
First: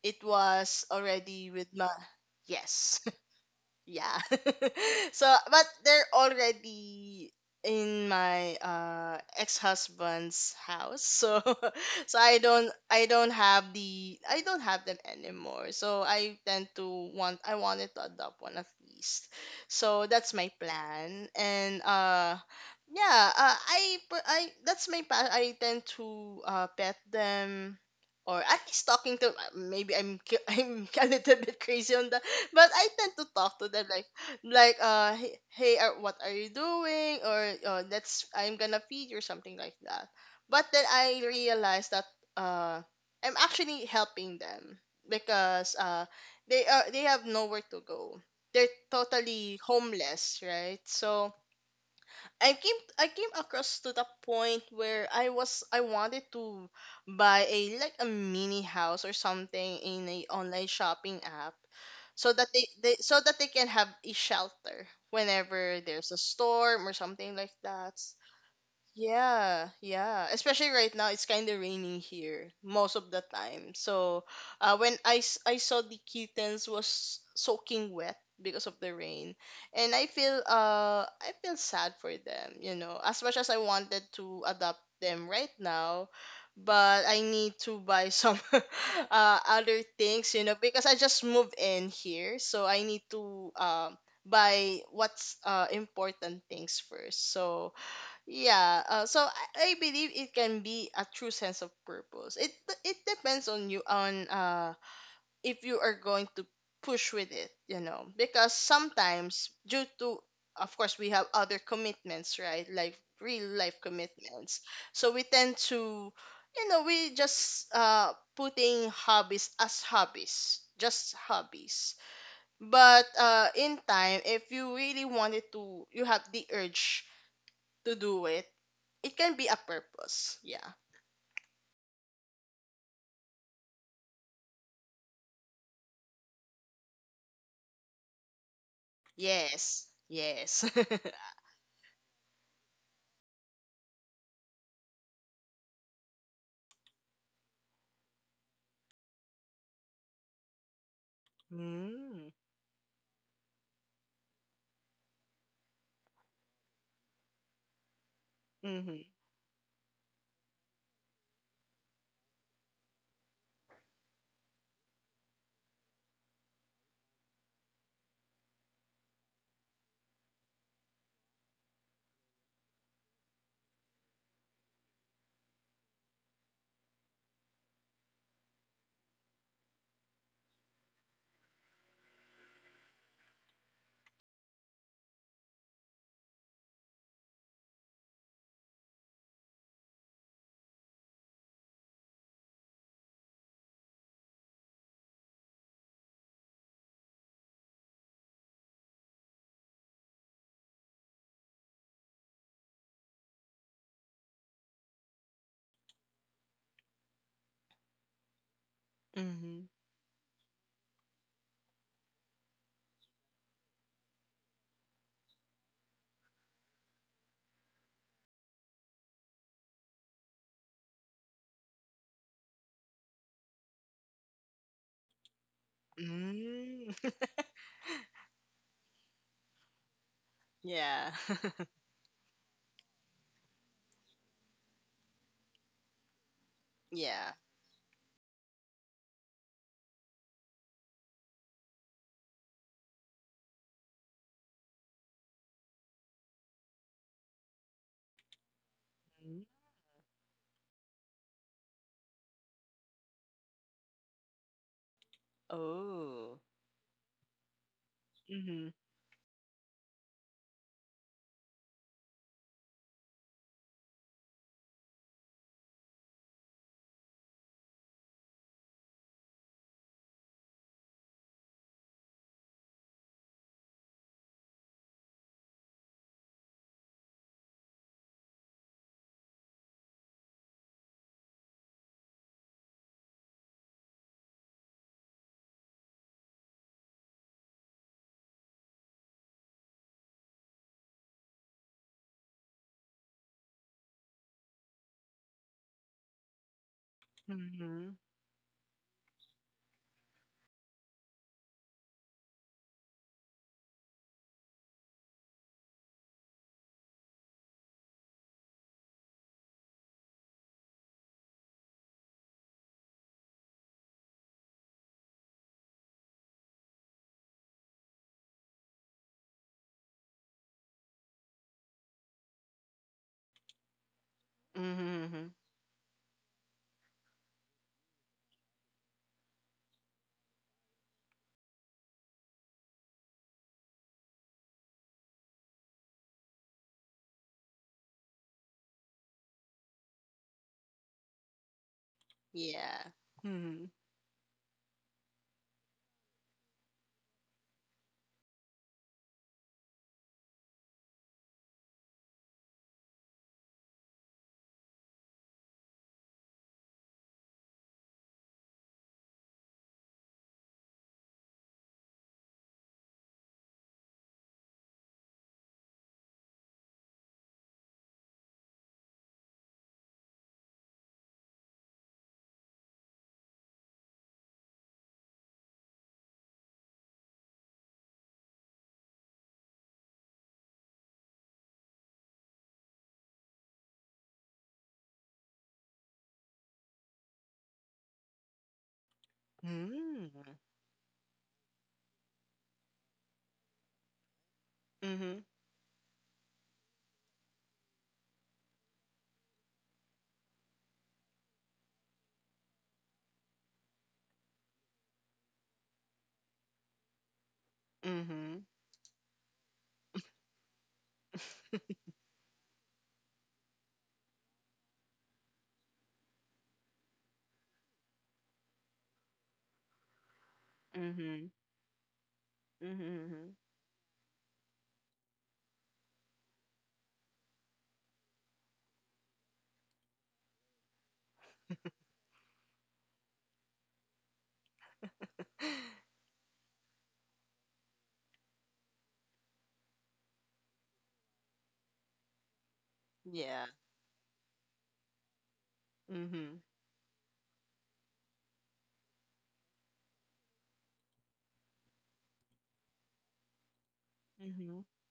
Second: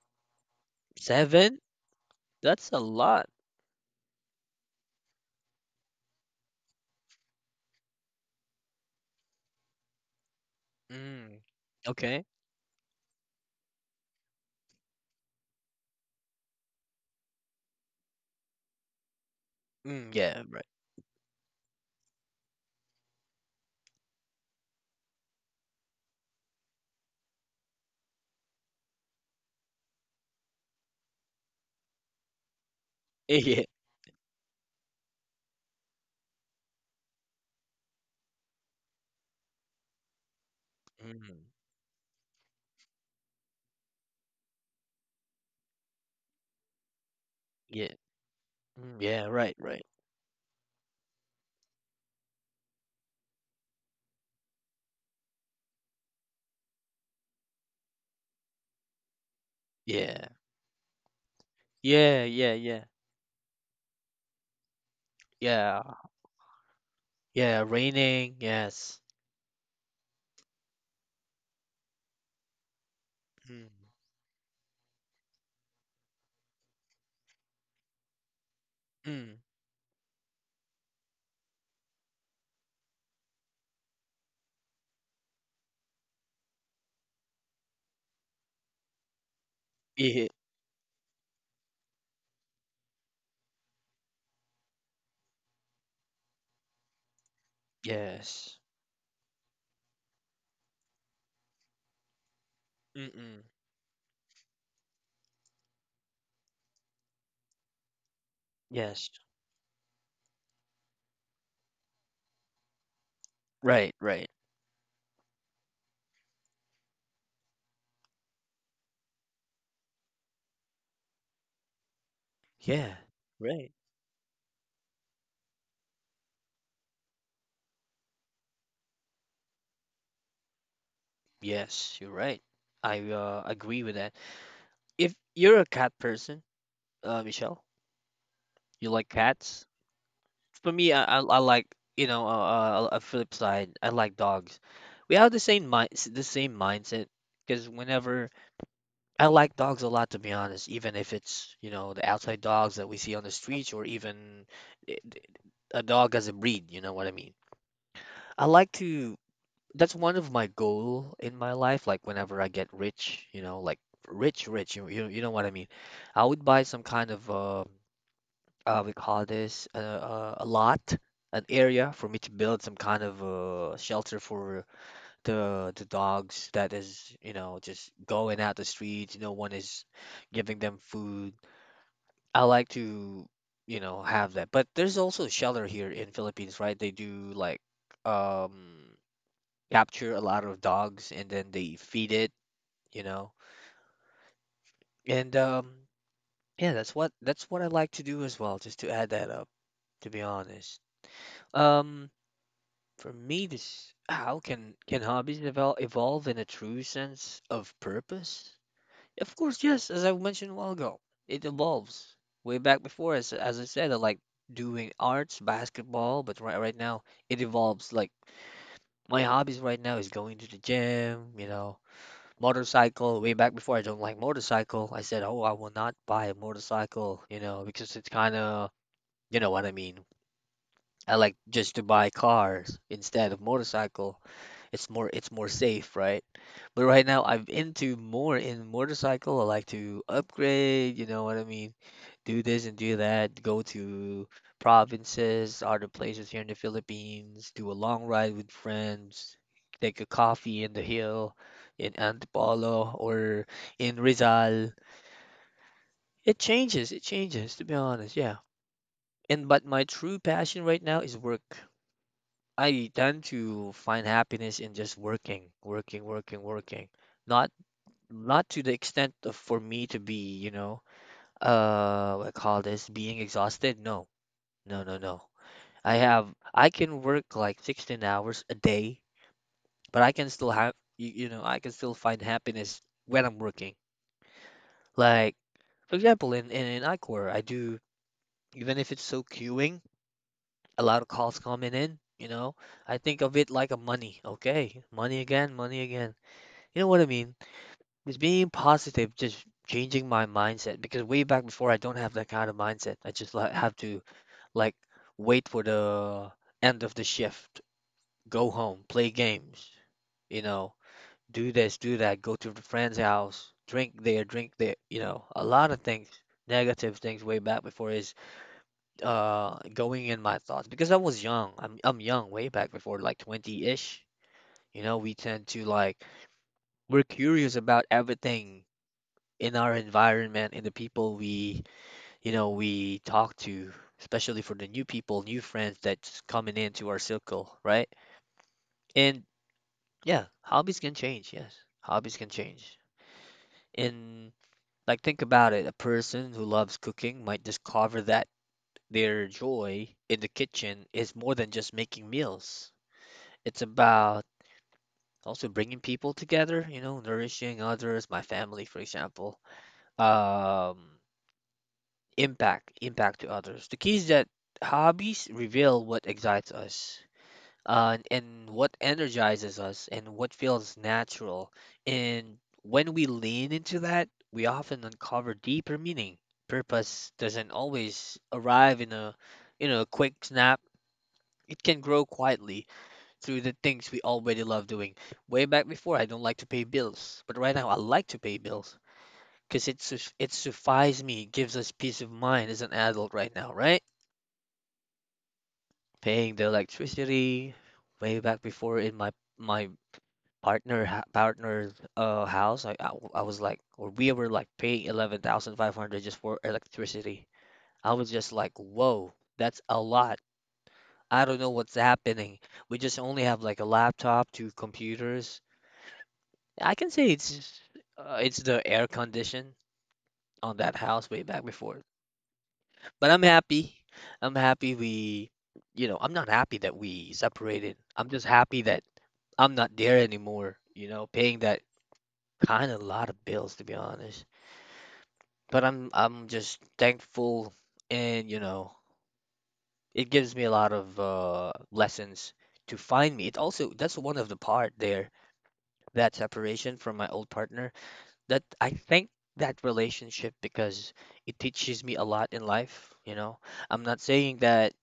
Speaker 2: it was already
Speaker 1: Seven?
Speaker 2: with my
Speaker 1: That's a
Speaker 2: yes
Speaker 1: lot.
Speaker 2: *laughs* yeah *laughs* so but they're already in my ex-husband's house
Speaker 1: Mm.
Speaker 2: so *laughs* so
Speaker 1: Okay.
Speaker 2: I don't have them anymore so I wanted to adopt one at least so
Speaker 1: Mm,
Speaker 2: that's
Speaker 1: yeah,
Speaker 2: my
Speaker 1: right.
Speaker 2: plan and yeah I per- I that's my plan I tend to pet them or at least talking to maybe *laughs* I'm a little bit crazy on that, but I tend to
Speaker 1: *laughs*
Speaker 2: talk
Speaker 1: Yeah.
Speaker 2: to them like hey, what are you doing or let's I'm gonna feed you or something like that. But then I
Speaker 1: Mm.
Speaker 2: realized that uh I'm actually helping them because they have nowhere to
Speaker 1: Yeah.
Speaker 2: go. They're
Speaker 1: Mm, yeah, right,
Speaker 2: totally
Speaker 1: right.
Speaker 2: homeless, right? So I came across to the point where I wanted to buy a like a mini house or something in a
Speaker 1: Yeah.
Speaker 2: online shopping app
Speaker 1: Yeah,
Speaker 2: so that
Speaker 1: yeah, yeah.
Speaker 2: they so that they can have a shelter
Speaker 1: Yeah.
Speaker 2: whenever there's a storm or something like
Speaker 1: Yeah,
Speaker 2: that.
Speaker 1: raining. Yes.
Speaker 2: Yeah, yeah. Especially right now, it's kind of raining here most of the
Speaker 1: Mm.
Speaker 2: time. So, I saw the kittens was soaking wet because of the rain,
Speaker 1: Mm.
Speaker 2: and I feel sad for them. You know, as much as I wanted to adopt them right now, but I need to buy some *laughs* other
Speaker 1: Yeah.
Speaker 2: things. You know, because I just moved in here, so I need to buy what's important things first. So
Speaker 1: Yes.
Speaker 2: yeah, I believe it can be a true sense of purpose. It
Speaker 1: Mm-mm.
Speaker 2: depends on you on if you are going to push with it, you know, because
Speaker 1: Yes.
Speaker 2: sometimes due to of course we have other commitments, right? Like real life
Speaker 1: Right, right.
Speaker 2: commitments. So we tend to you know, we just putting hobbies as hobbies, just hobbies.
Speaker 1: Yeah.
Speaker 2: But
Speaker 1: Right.
Speaker 2: in time if you really wanted to you have the urge to do it it can be a purpose. Yeah.
Speaker 1: Yes, you're right. I agree with that. If you're a cat person, Michelle, you like cats.
Speaker 2: Yes. Yes.
Speaker 1: For me,
Speaker 2: *laughs*
Speaker 1: I like, you know, a flip side, I like dogs. We have the same mind, the same mindset. Because whenever, I like dogs a lot, to be honest, even if it's, you know, the
Speaker 2: Mm.
Speaker 1: outside dogs that we see on the streets or even i- d- a dog as a breed, you know what I mean. I like
Speaker 2: Mhm.
Speaker 1: to. That's one of my goal in my life. Like whenever I get rich, you know, like rich, rich, you know what I mean. I would buy some kind of. We call this a lot, an area for me to build some kind of shelter for the dogs that is, you know, just going out the streets. No one is giving them food. I like to, you know, have that. But there's also shelter here in Philippines, right? They do like um capture a lot of dogs and then they feed it, you know. And Yeah, that's what I like to do as well, just to add that up, to be honest. Um, For me, this how can hobbies develop evolve in a true sense of purpose? Of
Speaker 2: Mhm.
Speaker 1: course, yes, as I mentioned a while ago, it evolves. Way back before, as I said, I like doing arts, basketball, but right now it evolves. Like my hobbies right now is going to the gym, you know, motorcycle. Way back before, I don't like motorcycle. I said, oh, I will not buy a
Speaker 2: Mm. *laughs*
Speaker 1: motorcycle, you know, because it's kind of, you know what I mean.
Speaker 2: Yeah.
Speaker 1: I like
Speaker 2: *laughs*
Speaker 1: just to buy cars instead of motorcycle. It's more safe, right? But right
Speaker 2: Yeah.
Speaker 1: now I'm into more in motorcycle. I like to upgrade, you know what I mean? Do this and do that, go to provinces, other places here in the Philippines, do a long ride with
Speaker 2: Mm.
Speaker 1: friends, take a coffee in the hill in Antipolo or in Rizal.
Speaker 2: Oh.
Speaker 1: It changes, to be honest, yeah.
Speaker 2: Mhm.
Speaker 1: And but my true passion right now is work. I tend to find happiness in just working, working, working, working. Not not to the extent of for me to be, you know, what I call this, being exhausted. No, no, no, no. I can work like 16 hours a day, but I can still have you, you know, I can still find happiness when I'm working. Like for example, in Ichor, I do even if it's so queuing, a lot of calls coming in, you know, I think of it like a money. Okay, money again, money again. You know what I mean?
Speaker 2: Mhm.
Speaker 1: It's being positive, just changing my mindset because way back before, I don't have that kind of mindset. I just like have to like wait for the end of the shift, go home, play games, you know, do this, do that, go to the friend's house, drink there, you know, a lot of things, negative things way back before is going in my thoughts because I was young. I'm young way back before like 20-ish. You know, we
Speaker 2: Mhm.
Speaker 1: tend to like we're curious about everything in our environment, in the people we, you know, we talk to, especially for the new people, new friends that's coming into our circle, right? And yeah, hobbies can change. Yes, hobbies can change.
Speaker 2: Yeah. Mhm.
Speaker 1: And like think about it, a person who loves cooking might discover that their joy in the kitchen is more than just making meals. It's about also bringing people together, you know, nourishing others, my family, for example. Um, Impact, impact to others. The key is that hobbies reveal what excites us, and what energizes us, and what feels natural. And when we lean into that, we often uncover deeper meaning. Purpose doesn't always arrive in a, you know, quick snap. It can grow quietly through the things we already love doing. Way back before, I don't like to pay bills, but right now I like to pay bills because it
Speaker 2: Mhm.
Speaker 1: it suffices me, it gives us peace of mind as an adult right now, right?
Speaker 2: Mhm.
Speaker 1: Paying the electricity way back before in my partner house, I was like, or we were like paying 11,500 just for electricity. I was just
Speaker 2: Mhm.
Speaker 1: like, whoa, that's a lot. I don't know what's happening. We just only have like a laptop, two computers. I can say it's the air condition on that house
Speaker 2: Mhm.
Speaker 1: way back before. But
Speaker 2: Mhm.
Speaker 1: I'm happy. I'm happy you know, I'm not happy that we separated. I'm just happy that I'm not there anymore, you know, paying that kind of lot of bills to be honest. But I'm just thankful and, you know, it gives me a lot of lessons to find me.
Speaker 2: Yeah.
Speaker 1: It also that's one of the part there, that
Speaker 2: Mhm.
Speaker 1: separation from my old partner that I thank that relationship because it teaches me a lot in life, you know. I'm not saying
Speaker 2: Mhm.
Speaker 1: that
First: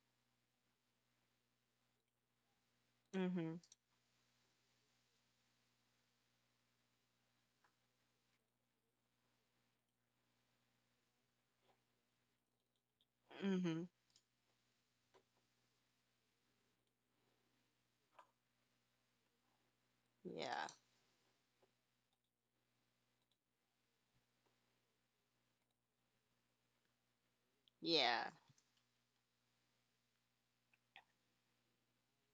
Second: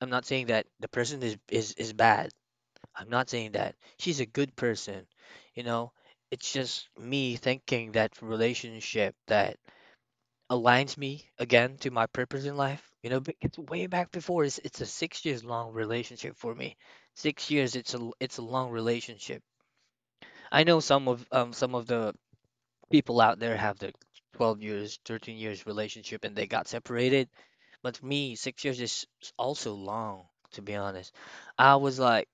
Speaker 1: I'm not saying that the person is bad. I'm not saying
Speaker 2: Mhm.
Speaker 1: that. She's a good person. You know, it's just me thinking that relationship that aligns me again to my purpose in life. You know, but it's
Speaker 2: Mhm.
Speaker 1: way back before. It's a 6 years long relationship for me. 6 years. It's a long relationship. I
Speaker 2: Yeah.
Speaker 1: know some of some of the people out there have the 12 years, 13 years relationship and they got separated. But for
Speaker 2: Yeah.
Speaker 1: me, 6 years is also long, to be honest. I was like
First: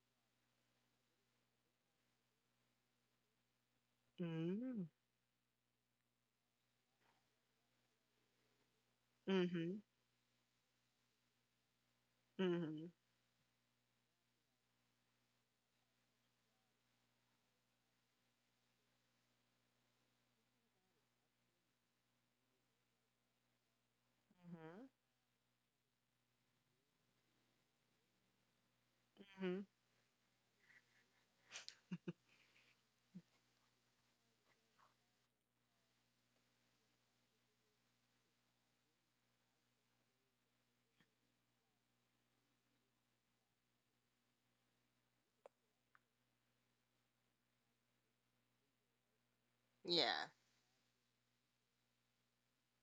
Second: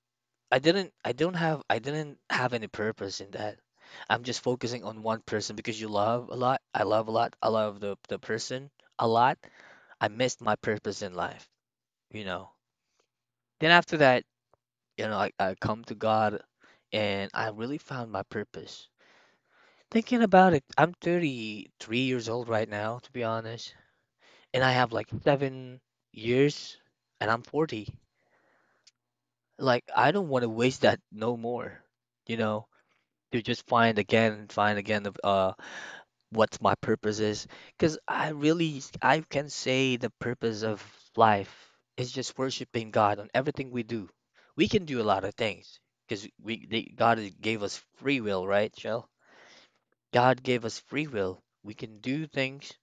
Speaker 1: I didn't have any purpose in that. I'm just focusing
Speaker 2: Mm.
Speaker 1: on one person because you love a lot. I love a lot. I love the person a lot.
Speaker 2: Mhm.
Speaker 1: I missed my purpose in life, you know.
Speaker 2: Mhm.
Speaker 1: Then after that, you know, I come to God and I really found my purpose. Thinking about it, I'm 33 years old right now, to be honest, and I
Speaker 2: Mhm.
Speaker 1: have like 7 years and I'm 40.
Speaker 2: Mhm.
Speaker 1: Like I don't want to waste that no more, you know, to just find again and find again of what my purpose is because I can say the purpose of life is just worshiping God on everything we do. We can do a lot of things because God gave us free will, right, Shell?
Speaker 2: Yeah.
Speaker 1: God gave us free will. We can do things.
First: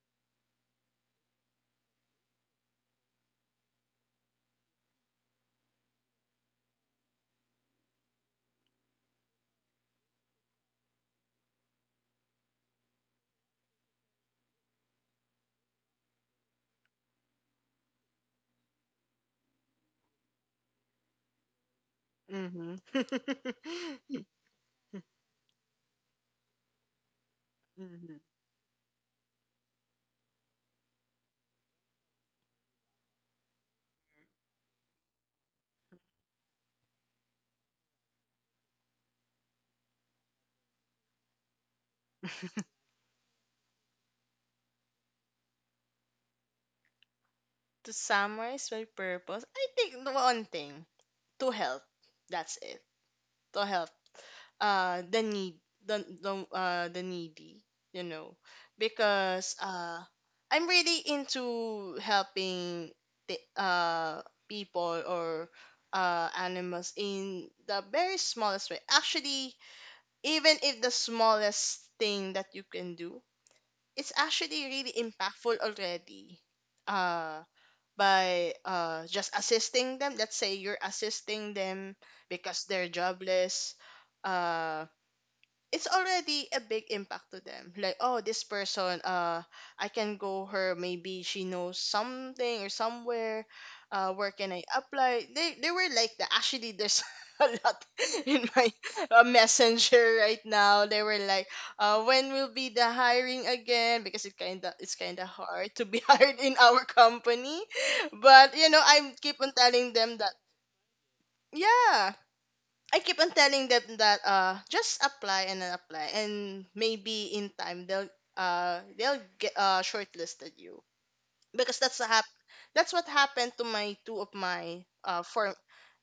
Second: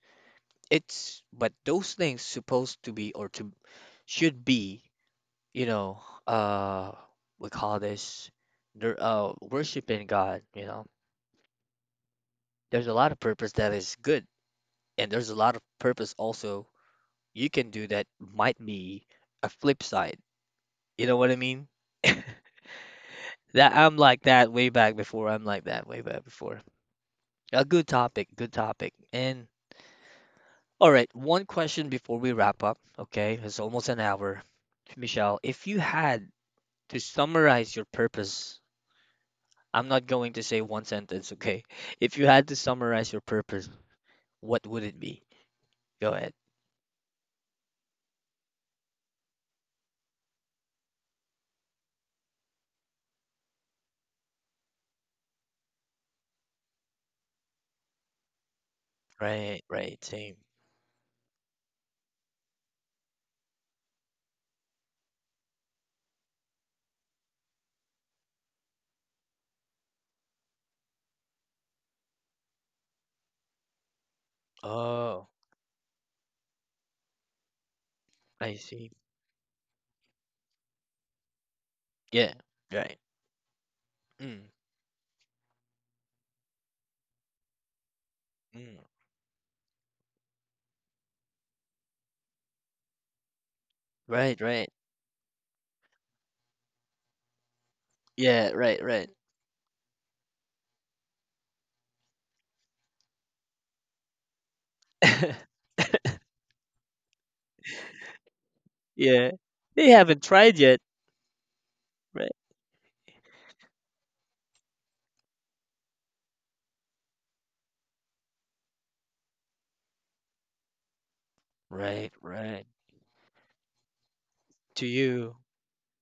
Speaker 1: It's but those things supposed to be or to should be, you know, uh we call this, they're worshiping God, you know. There's a lot of purpose that is good, and there's a lot of purpose also you can do that might be a flip side. You know what I mean? *laughs*
Speaker 2: Mm-hmm. *laughs*
Speaker 1: That I'm like that way back before. I'm like that way back before. A good
Speaker 2: Mm-hmm.
Speaker 1: topic, good topic. And all right, one question before we wrap up. Okay, it's almost an hour. Michelle, if you had to summarize your purpose, I'm not going to say one sentence, okay? If you had to summarize your purpose, what would it be? Go ahead.
Speaker 2: To summarize my purpose, I think the one thing to help. That's it. To help. The need, the needy. You know, because
Speaker 1: Right, right, same.
Speaker 2: I'm really into helping the people or animals in the very smallest way. Actually, even if the smallest thing that you can do it's actually really
Speaker 1: Oh,
Speaker 2: impactful already uh by
Speaker 1: I see.
Speaker 2: just assisting them, let's say you're assisting them
Speaker 1: Yeah,
Speaker 2: because they're
Speaker 1: right.
Speaker 2: jobless
Speaker 1: Mm,
Speaker 2: uh it's already a big impact to them like oh this
Speaker 1: mm.
Speaker 2: person I can go her maybe she knows something or somewhere where
Speaker 1: Right,
Speaker 2: can I
Speaker 1: right.
Speaker 2: apply they were like that actually there's *laughs* a lot in
Speaker 1: Yeah,
Speaker 2: my
Speaker 1: right, right.
Speaker 2: messenger right now they were like when will be the hiring again because it's kind of
Speaker 1: *laughs*
Speaker 2: hard to be *laughs* hired in our company but you know I
Speaker 1: Yeah.
Speaker 2: keep on
Speaker 1: They
Speaker 2: telling them
Speaker 1: haven't
Speaker 2: that
Speaker 1: tried yet,
Speaker 2: yeah
Speaker 1: right?
Speaker 2: I keep on telling them that just apply and then apply and maybe in time they'll get shortlisted you because that's a
Speaker 1: Right, right.
Speaker 2: that's what happened to my two of my
Speaker 1: To you.
Speaker 2: form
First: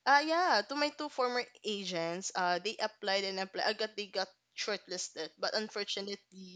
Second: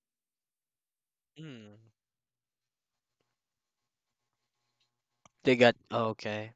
Speaker 2: yeah to my two former
Speaker 1: Mm.
Speaker 2: agents they applied and applied I got they got shortlisted but
Speaker 1: They got, oh,
Speaker 2: unfortunately,
Speaker 1: okay.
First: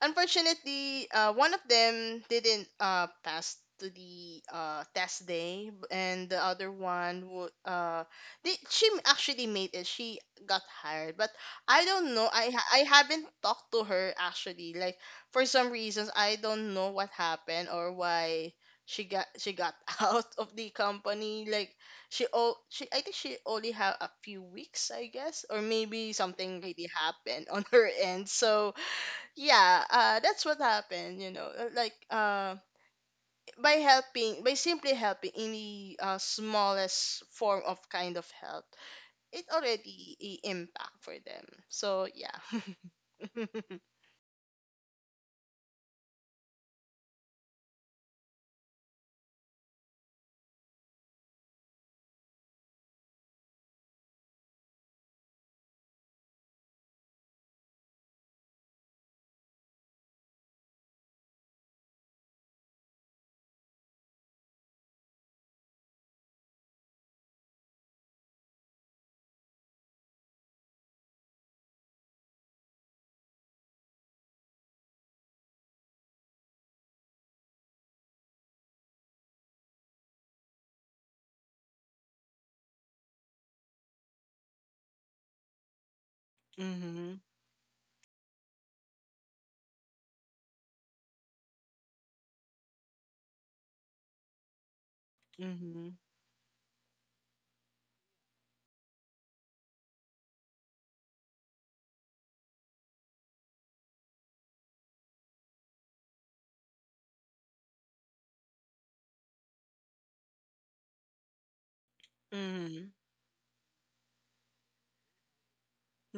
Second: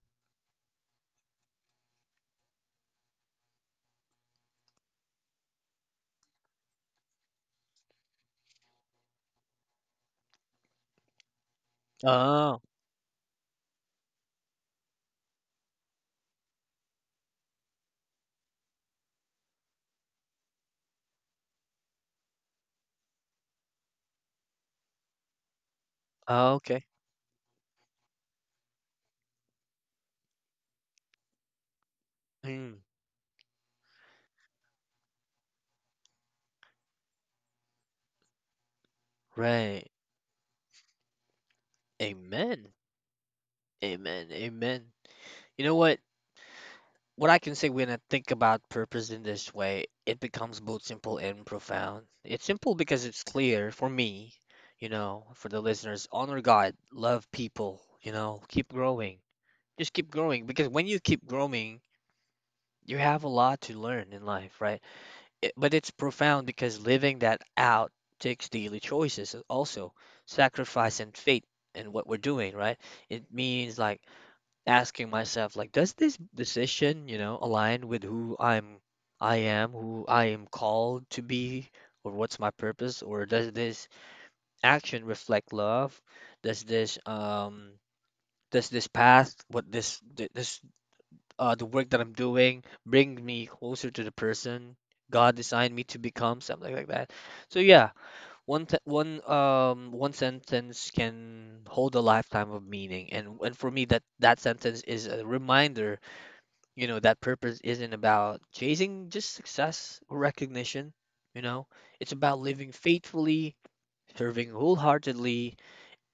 Speaker 2: unfortunately, one of them didn't pass to the test day, and the other one would she actually made it. She got hired, but I don't know.
Speaker 1: Oh,
Speaker 2: I haven't talked to her actually. Like for some reasons, I don't know what happened or why she got *laughs* out of the company. Like she oh she I think she only had a few weeks, I guess, or maybe
Speaker 1: oh,
Speaker 2: something
Speaker 1: okay.
Speaker 2: really happened *laughs* on her end. So yeah that's what happened you know,
Speaker 1: Mm.
Speaker 2: by helping by simply helping in the smallest form of kind of help it
Speaker 1: Right.
Speaker 2: already impact for them so yeah.
Speaker 1: Amen.
Speaker 2: *laughs*
Speaker 1: Amen. Amen. You know what? What I can say when I think about purpose in this way, it becomes both simple and profound. It's simple because it's clear for me, you know, for the listeners, honor God, love people, you know, keep growing. Just keep growing because when you keep growing, you have a lot to learn in life, right? It, but it's profound because living that out takes daily choices, also sacrifice and faith in what we're doing, right? It means like asking myself, like, does this decision, you know, align with who I'm I am, who I am called to be, or what's my purpose? Or does this action reflect love? Does this
Speaker 2: Mm-hmm.
Speaker 1: does this path, what this th- this the work that I'm doing, bring me closer to the person God designed me
Speaker 2: Mm-hmm.
Speaker 1: to become? Something like that. So yeah, one th- one one sentence can hold a lifetime of meaning, and for me, that sentence is a reminder, you know, that purpose isn't about chasing just success or recognition, you know, it's about living
Speaker 2: Mm-hmm.
Speaker 1: faithfully, serving wholeheartedly,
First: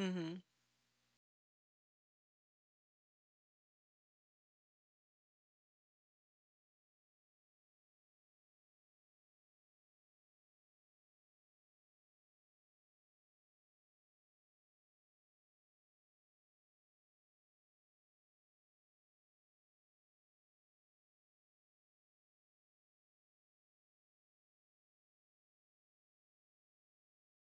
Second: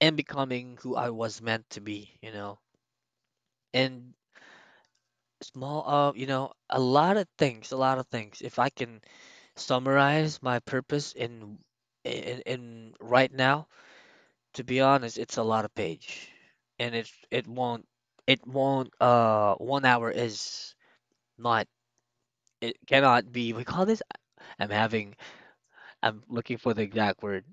Speaker 1: and becoming who I was meant to be, you know. And small, you know, a lot of things, a lot of things. If I can summarize my purpose in right now, to be honest, it's a lot of page, and it won't, it won't one hour is not, it cannot be, we call this, I'm having, I'm looking for the exact word.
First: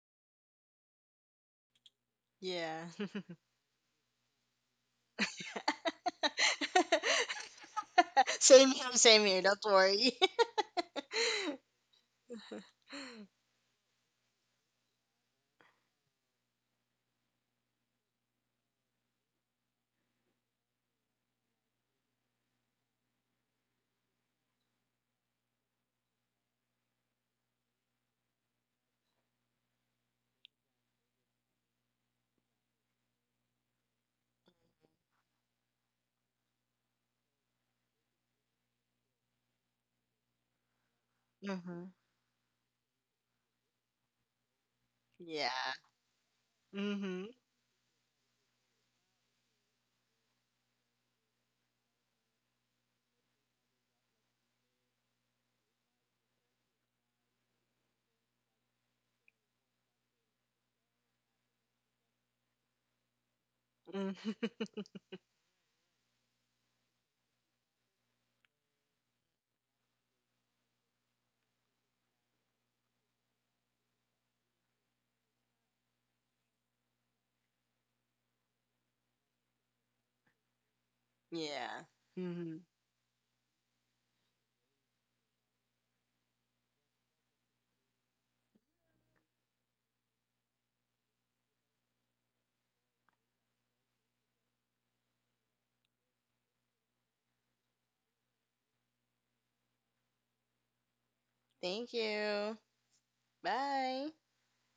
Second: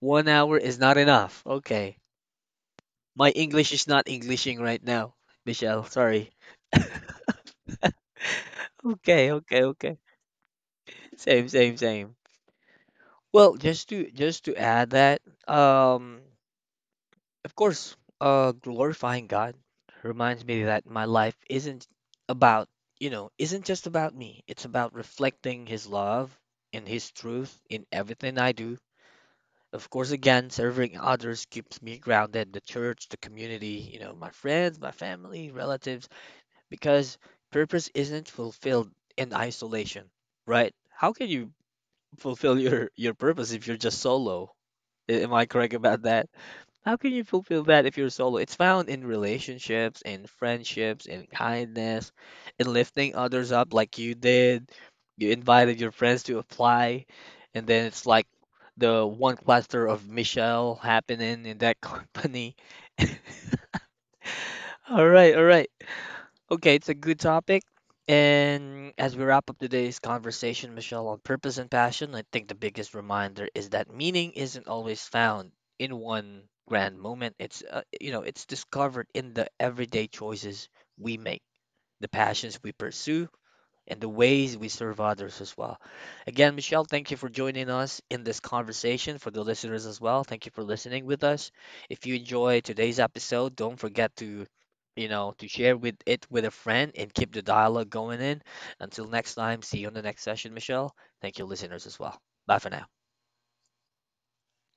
Speaker 1: One hour is not enough. Okay.
Speaker 2: Yeah.
Speaker 1: My English is not Englishing right now, Michelle. Sorry.
Speaker 2: *laughs* Same here, same
Speaker 1: Okay,
Speaker 2: here,
Speaker 1: okay,
Speaker 2: don't
Speaker 1: okay.
Speaker 2: worry.
Speaker 1: Same, same, same. Well, just to add that, um, of course, glorifying God reminds me that my life isn't about, you know, isn't just about me. It's about reflecting His love and His truth in everything I do. Of course, again, serving others keeps me grounded, the church, the community, you know, my friends, my family, relatives, because purpose isn't fulfilled in isolation, right? How can
Speaker 2: *laughs*
Speaker 1: you
Speaker 2: Mm-hmm.
Speaker 1: fulfill your purpose if you're just solo? A- am I correct
Speaker 2: Yeah.
Speaker 1: about that? How can you
Speaker 2: Mm-hmm,
Speaker 1: fulfill that if you're solo? It's found in relationships, in friendships, in kindness, in lifting others up like you did. You invited your friends to apply, and then it's like the one cluster of Michelle happening in that *laughs* company.
Speaker 2: mm-hmm.
Speaker 1: All right, all right. Okay, it's a good topic. And as we wrap up today's conversation, Michelle, on purpose and passion, I think the biggest reminder is that meaning isn't always found in one grand moment. It's you know, it's discovered in the everyday choices we make,
Speaker 2: Yeah.
Speaker 1: the passions
Speaker 2: Mm-hmm.
Speaker 1: we pursue, and the ways we serve others as well. Again, Michelle, thank you for joining us in this conversation. For the listeners as well, thank you for listening with us. If you enjoy today's episode, don't forget to, you know, to share with it with a friend and keep the dialogue going in. Until next time, see you on the next session, Michelle. Thank you, listeners
Speaker 2: Thank
Speaker 1: as well. Bye
Speaker 2: you.
Speaker 1: for now.
Speaker 2: Bye.